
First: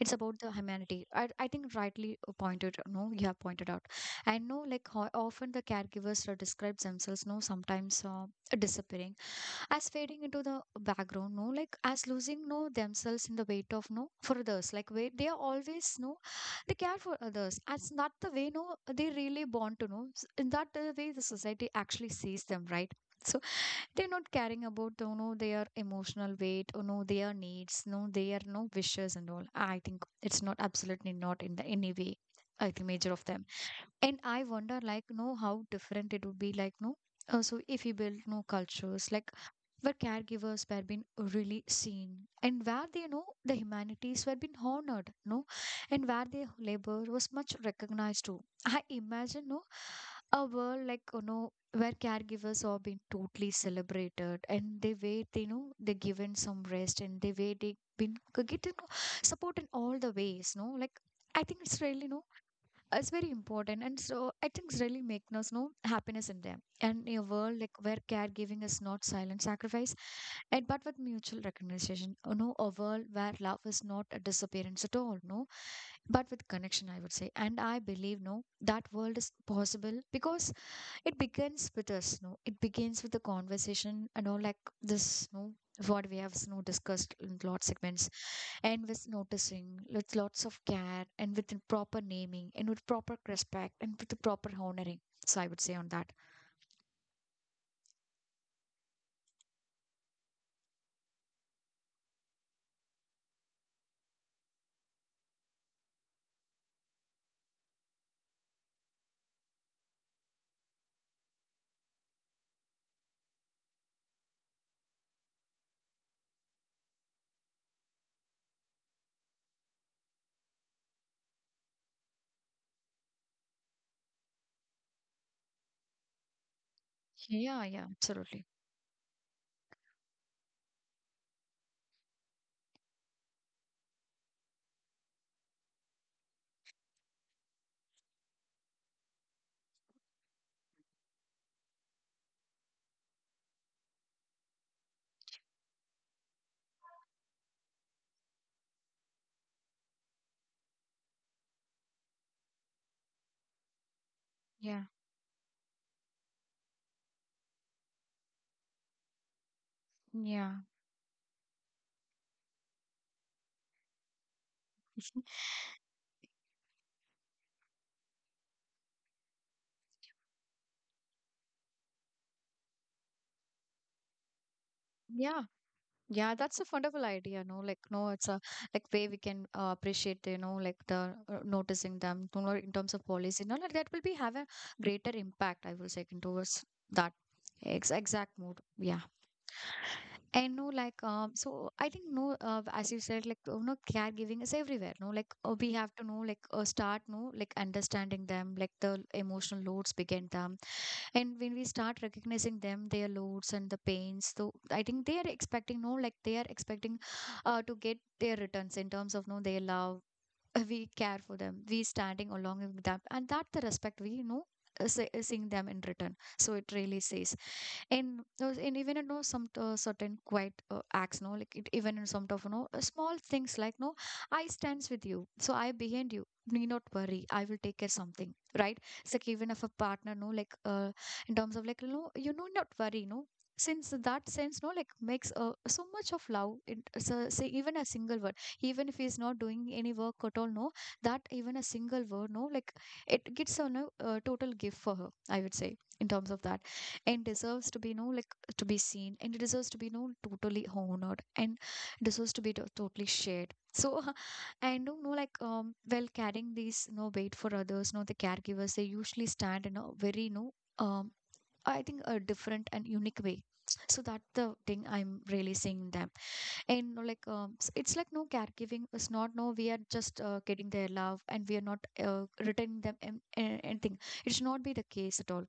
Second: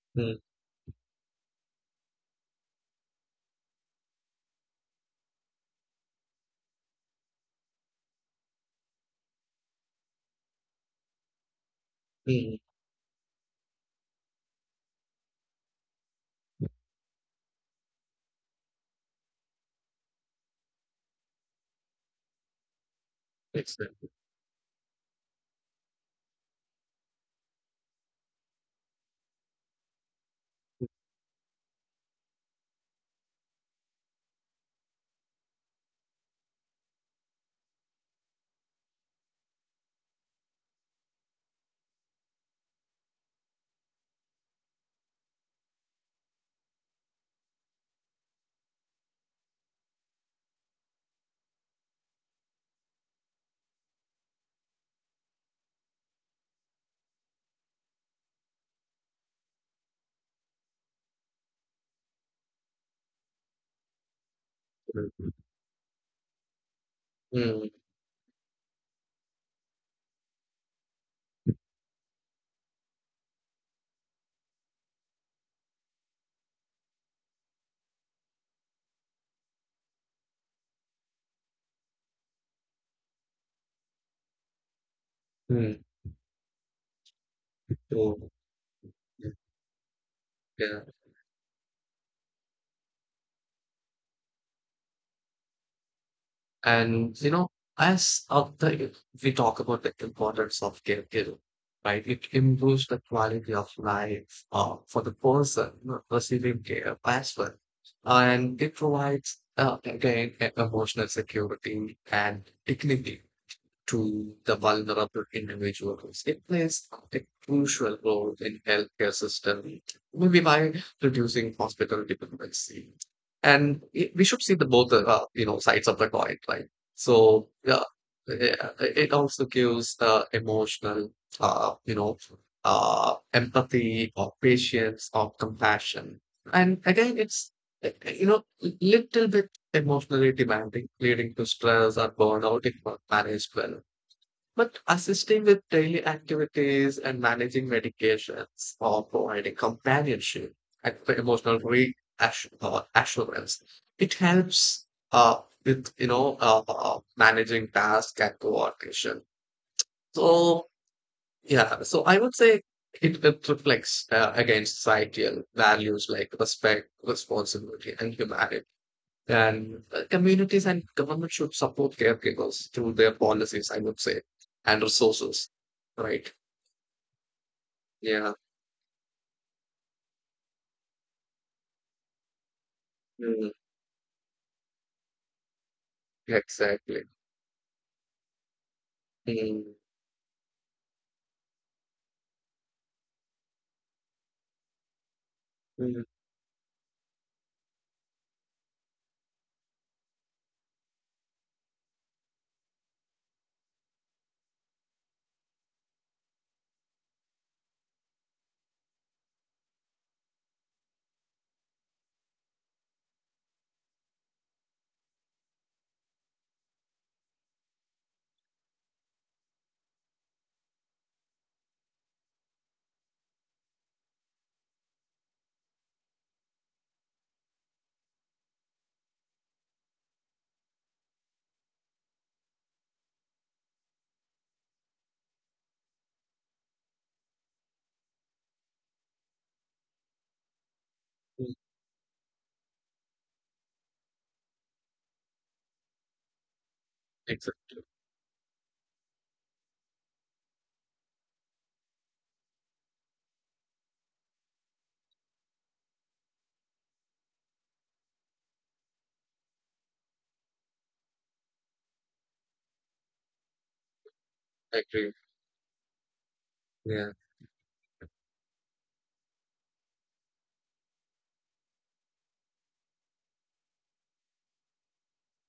Speaker 1: It's about
Speaker 2: mm,
Speaker 1: the humanity. I think rightly pointed. No, you have pointed out. I know, like how often the caregivers are describes themselves. No, sometimes disappearing as fading into the background, no, like as losing,
Speaker 2: mm.
Speaker 1: no, themselves in the weight of, no, for others, like wait, they are always, no, they care for others as not the way, no, they really want to know. In that way the society actually sees them, right? So they're
Speaker 2: Exactly.
Speaker 1: not caring about, you know, their emotional weight or, no, their needs, no, their, no, wishes and all. I think it's not, absolutely not in the any way, I think, major of them. And I wonder, like, no, how different it would be, like, no, so if we build, no, cultures like where caregivers were being really seen, and where they, you know, the humanities were being honored, no, and where their labor was much recognized too. I imagine, no, a world like, you know, where caregivers are being totally celebrated and they wait, you know, they given some rest and they wait they been getting support in all the ways, no, like. I think it's really, no, it's very important. And so I think it's really make
Speaker 2: Mm,
Speaker 1: us know happiness in them, and in a world
Speaker 2: mm,
Speaker 1: like where caregiving is not silent sacrifice, and but with mutual recognition, you know, a world where love is not a disappearance at all, no, but with connection, I would say. And I believe, no, that world is possible because it begins with us, no, it begins with the conversation and all like this, no, what we have, you know, discussed in lot segments.
Speaker 2: mm.
Speaker 1: And with noticing, with lots of
Speaker 2: Yeah.
Speaker 1: care, and with the proper naming, and with proper respect, and with the proper honoring. So I would say on that.
Speaker 2: And you know, as after if we talk about the importance of caregiving, right? It improves the quality of life for the person receiving care as well, and it provides again emotional security and dignity to the vulnerable individuals. It plays a crucial role in healthcare system, maybe by reducing hospital dependency. And it, we should see the both sides of the coin, right? So yeah,
Speaker 1: Yeah, absolutely.
Speaker 2: yeah, it also gives the emotional uh, you know empathy or patience or compassion. And again, it's uh, you know little bit emotionally demanding, leading to stress and burnout if not managed well. But assisting with daily activities and managing medications or providing companionship and the emotional reassurance, it
Speaker 1: Yeah,
Speaker 2: helps uh, with you know managing task and coordination.
Speaker 1: yeah,
Speaker 2: So yeah, so I would say it, it reflects against societal values like respect, responsibility, and humanity. And communities and government should support caregivers through their policies, I would say, and
Speaker 1: yeah.
Speaker 2: resources. Right.
Speaker 1: Yeah, that's a wonderful idea, no? Like, no, it's
Speaker 2: Yeah.
Speaker 1: a like way we can appreciate, you know, like the noticing them, you know, in terms of policy,
Speaker 2: Mm,
Speaker 1: no, like that will be have a greater impact. I will say in towards
Speaker 2: exactly.
Speaker 1: that ex exact mood. Yeah.
Speaker 2: Mm,
Speaker 1: I know, like, so I think, no, as you said, like, you know, caregiving is everywhere, no, like, we have to
Speaker 2: mm,
Speaker 1: know, like, start, no, like, understanding them, like, the emotional loads begin them. And when we start recognizing them, their loads and the pains, so I think they are expecting, no, like, they are expecting to get their returns in terms of, no, their love. We care for them, we standing along with them, and that the respect we, you know, seeing them in return. So it really says in those in even you know, some certain quiet acts, no, like it, even in some of, you know, small things like, no, I stands with you, so I behind you, need not worry, I will take care something, right? It's like even if a partner, no, like, in terms of like, no, you know, not worry, no, since that sense, no, like makes so much of love. It so, say even a single word, even if he's not doing any work at all, no, that
Speaker 2: mm,
Speaker 1: even a single word, no, like it gets a, no, total gift for her, I would say, in terms of that. And deserves to
Speaker 2: exactly.
Speaker 1: be you, like to be seen, and it deserves to be you totally honored, and deserves to be totally shared. So and you know, like, while carrying these, no, weight for others. No, the caregivers they usually stand in a very, no, um I think a different and unique way. So that's the
Speaker 2: I
Speaker 1: thing
Speaker 2: agree.
Speaker 1: I'm really seeing them. And no,
Speaker 2: Yeah.
Speaker 1: like, it's like, no, caregiving is not, no, we are just getting their love and we are not returning them anything. It should not be the case at all,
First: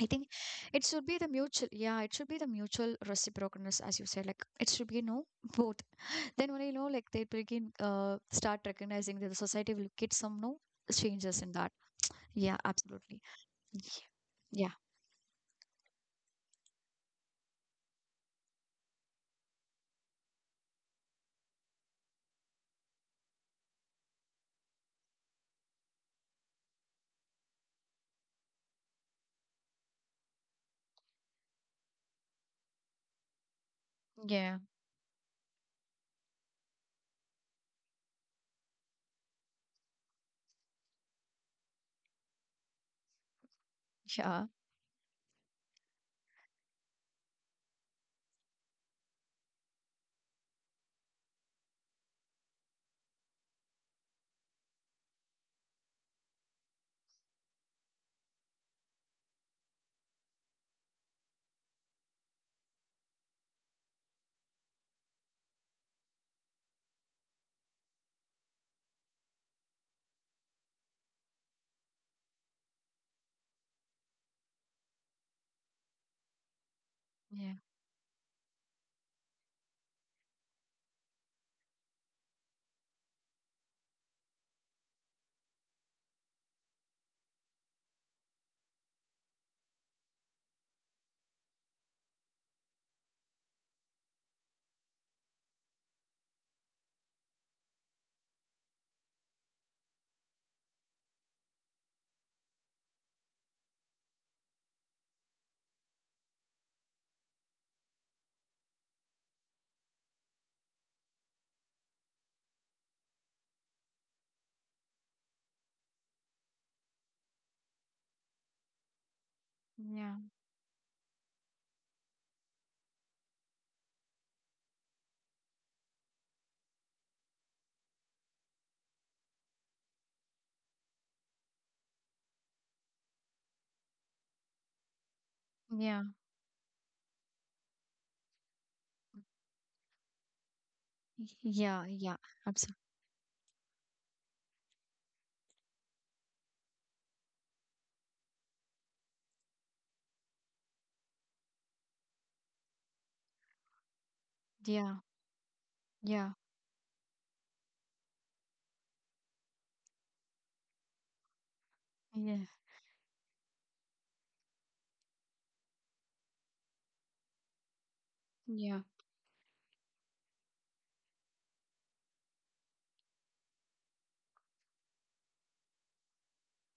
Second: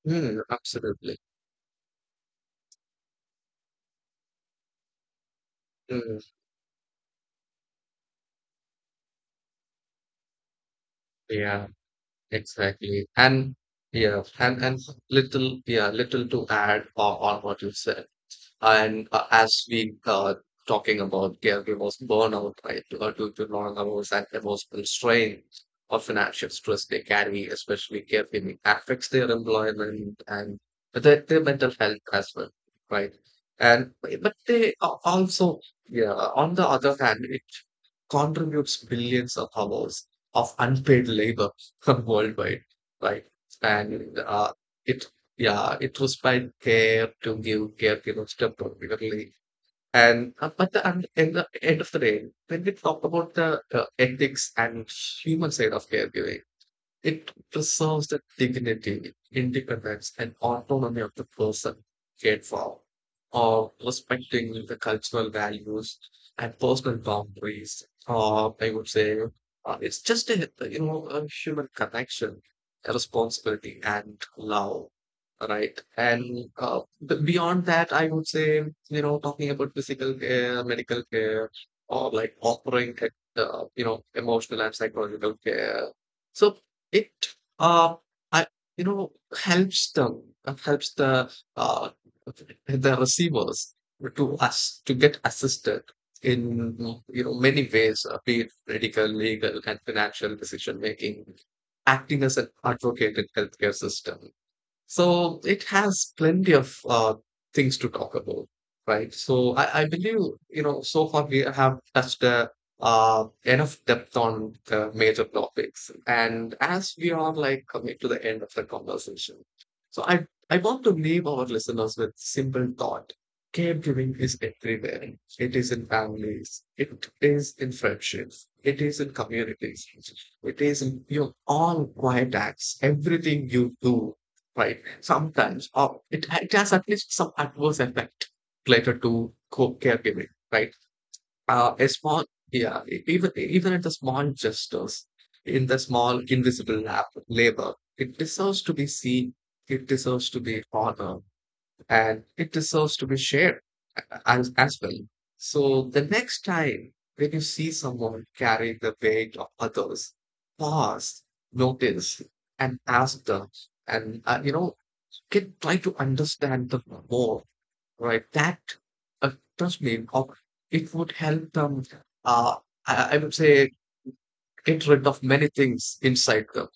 Speaker 1: I think.
Speaker 2: Mm,
Speaker 1: It should
Speaker 2: absolutely.
Speaker 1: be the mutual, yeah, it should be the mutual reciprocalness, as you said. Like it should be no both.
Speaker 2: Mm,
Speaker 1: Then only, you know, like they begin start recognizing that the society will get some, no, changes in
Speaker 2: yeah.
Speaker 1: that. Yeah,
Speaker 2: Exactly.
Speaker 1: absolutely.
Speaker 2: And yeah. And
Speaker 1: Yeah,
Speaker 2: and little. Yeah. Little to add on what you said. And as we talking about caregivers burnout, right, due to long hours and emotional strain or financial stress they carry, especially caregiving affects their employment and their mental health as well, right? And but
Speaker 1: yeah,
Speaker 2: they are also, yeah, on the other hand, it contributes billions of hours of unpaid labor worldwide, right? And
Speaker 1: yeah,
Speaker 2: it, yeah, it was by care to give care, you know, step particularly. And but the, and in the end of the day, when we talk about the ethics and human side of caregiving, it preserves the dignity, independence, and autonomy of the person cared for, or respecting the cultural values and personal boundaries. Or I would say it's just a you know a human connection, a responsibility, and love. Right, and
Speaker 1: yeah,
Speaker 2: beyond that, I would say you know talking about physical care, medical care, or like offering you know emotional and psychological care. So it, uh, I you know, helps them, helps uh, the receivers to us to get assisted in you know many ways, be it medical, legal, and financial decision making, acting as an advocate in healthcare system. So it has plenty of things to talk about, right? So I believe, you know, so far we have touched enough depth on the major topics. And as we are like coming to the end of the conversation, so
Speaker 1: yeah,
Speaker 2: I want to leave our listeners with simple thought. Caregiving is everywhere. It is in families. It is in friendships. It is in communities. It is in your all quiet acts. Everything you do, right? Sometimes, or
Speaker 1: yeah,
Speaker 2: it has at least some adverse effect related to co caregiving, right?
Speaker 1: yeah,
Speaker 2: A
Speaker 1: yeah,
Speaker 2: small,
Speaker 1: absolutely.
Speaker 2: yeah, even even at the small gestures, in the small invisible labor, it deserves to be seen, it deserves to be honored, and it deserves to be shared as
Speaker 1: Yeah,
Speaker 2: well. So the
Speaker 1: yeah,
Speaker 2: next time when you see someone carrying the weight of others, pause, notice,
Speaker 1: yeah,
Speaker 2: and ask them, and you know can try to understand them more, right? That,
Speaker 1: yeah,
Speaker 2: uh, trust me, it would help them, uh, I would say, get rid of many things inside them.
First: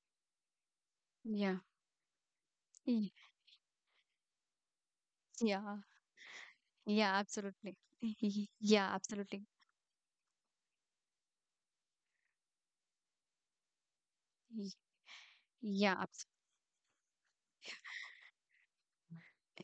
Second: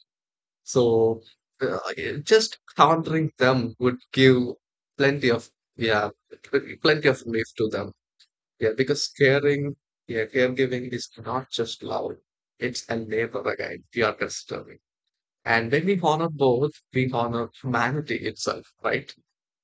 Speaker 2: So
Speaker 1: yeah,
Speaker 2: just
Speaker 1: y-
Speaker 2: countering them would give plenty of,
Speaker 1: yeah,
Speaker 2: yeah, plenty
Speaker 1: yeah,
Speaker 2: of relief to
Speaker 1: absolutely.
Speaker 2: them. Yeah,
Speaker 1: Yeah,
Speaker 2: because
Speaker 1: absolutely.
Speaker 2: caring, yeah, caregiving is not just love, it's a labor again, we are
Speaker 1: Y-
Speaker 2: disturbing. And when we
Speaker 1: Yeah,
Speaker 2: honor both, we honor
Speaker 1: absolutely.
Speaker 2: humanity itself, right?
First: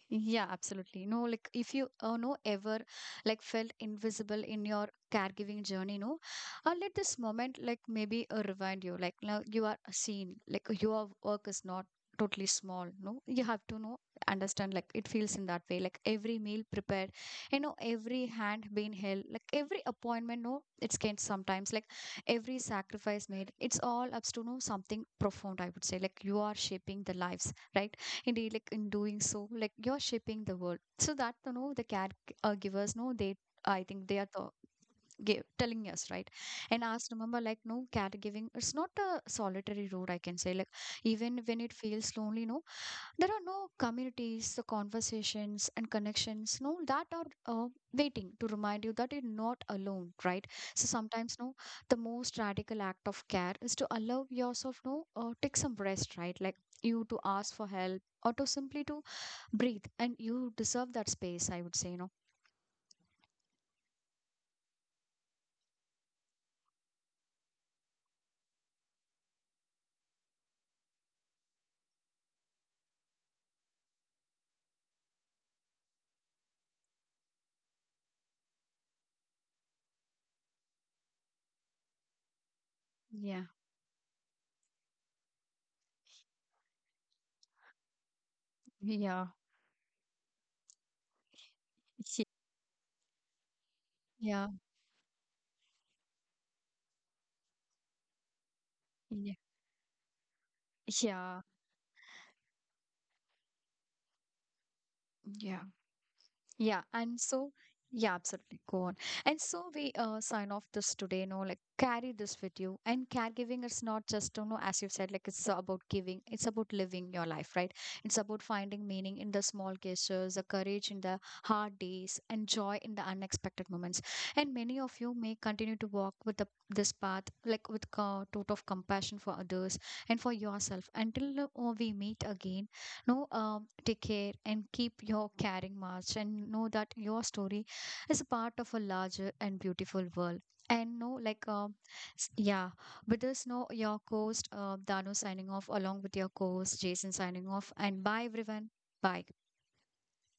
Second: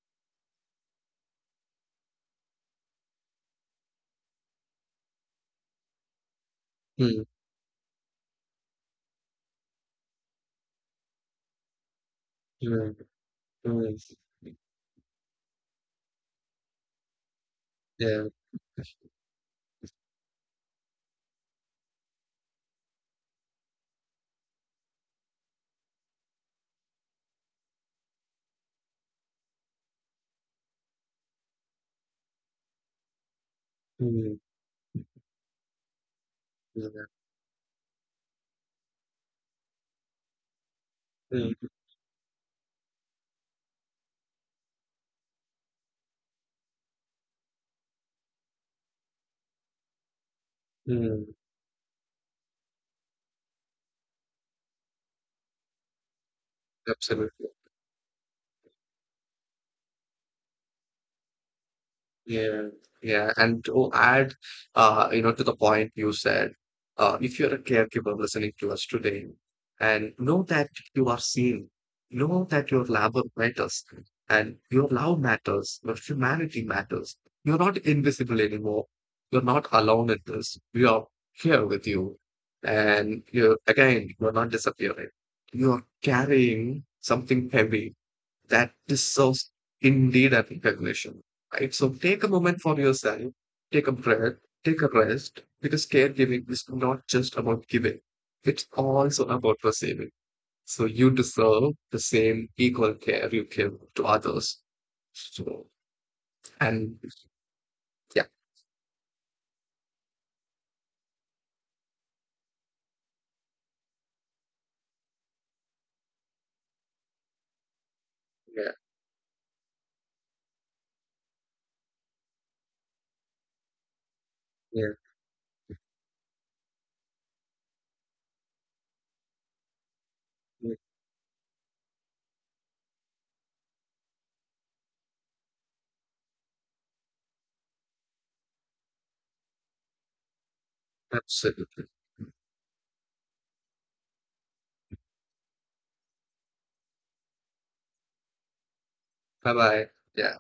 Speaker 1: Yeah, absolutely. No, like if you no ever like felt invisible in your caregiving journey, no, let this moment like maybe remind you, like now you are seen, like your work is not totally small.
Speaker 2: Hmm.
Speaker 1: No, you have to
Speaker 2: Mm,
Speaker 1: know understand like it feels in that way. Like every meal prepared, you know,
Speaker 2: yeah.
Speaker 1: every hand being held, like every appointment, no, it's can sometimes like every sacrifice made. It's all up to, no, something profound. I would say, like you are shaping the lives, right? Indeed, like in doing so, like you're shaping the world. So that, you know, the care givers know they. I think they are
Speaker 2: Mm,
Speaker 1: the, give, telling us right, and
Speaker 2: yeah.
Speaker 1: us remember like, no, caregiving. It's not a solitary road, I can say. Like even
Speaker 2: Mm,
Speaker 1: when it feels lonely, no, there are no communities, the conversations and connections, no, that are waiting to remind you that you're not alone, right? So
Speaker 2: mm,
Speaker 1: sometimes, no, the most radical act of care is to allow yourself, no, take some rest, right? Like you to
Speaker 2: absolutely.
Speaker 1: ask for help, or to simply to breathe, and you deserve that space, I would say, you know.
Speaker 2: Yeah, yeah. And to add, you know, to the point you said, if you're a caregiver listening to us today, and know that you are seen, know that your labor matters, and your love matters, your humanity matters. You're not invisible anymore. You're not alone in this. We are here with you. And
Speaker 1: Yeah,
Speaker 2: you're, again, you're not disappearing. You're carrying something heavy that
Speaker 1: yeah,
Speaker 2: deserves indeed a recognition, right? So take a moment for yourself, take a breath,
Speaker 1: Yeah.
Speaker 2: take a rest, because caregiving is not just about giving, it's also
Speaker 1: yeah,
Speaker 2: about receiving. So you
Speaker 1: yeah.
Speaker 2: deserve the same equal care you give to others.
Speaker 1: Yeah.
Speaker 2: So,
Speaker 1: Yeah,
Speaker 2: and
Speaker 1: and so yeah,
Speaker 2: yeah,
Speaker 1: absolutely. Go on. And so we sign off this today, you know, like carry this with you. And caregiving is not just, you know, as you said, like it's about giving, it's about living your life, right? It's about
Speaker 2: yeah,
Speaker 1: finding meaning in the small gestures, the courage in the hard days, and joy in the unexpected moments. And many
Speaker 2: yeah,
Speaker 1: of you may continue to walk with the, this path, like with a tote of compassion for others and for
Speaker 2: yeah,
Speaker 1: yourself until we meet again, no, take care and keep your caring march, and know that your story is a part of a larger and beautiful world. And no, like,
Speaker 2: absolutely.
Speaker 1: yeah, with this, no, your host, Dano, signing off along with your co host, Jason, signing off. And bye, everyone. Bye.
Speaker 2: Bye bye. Yeah.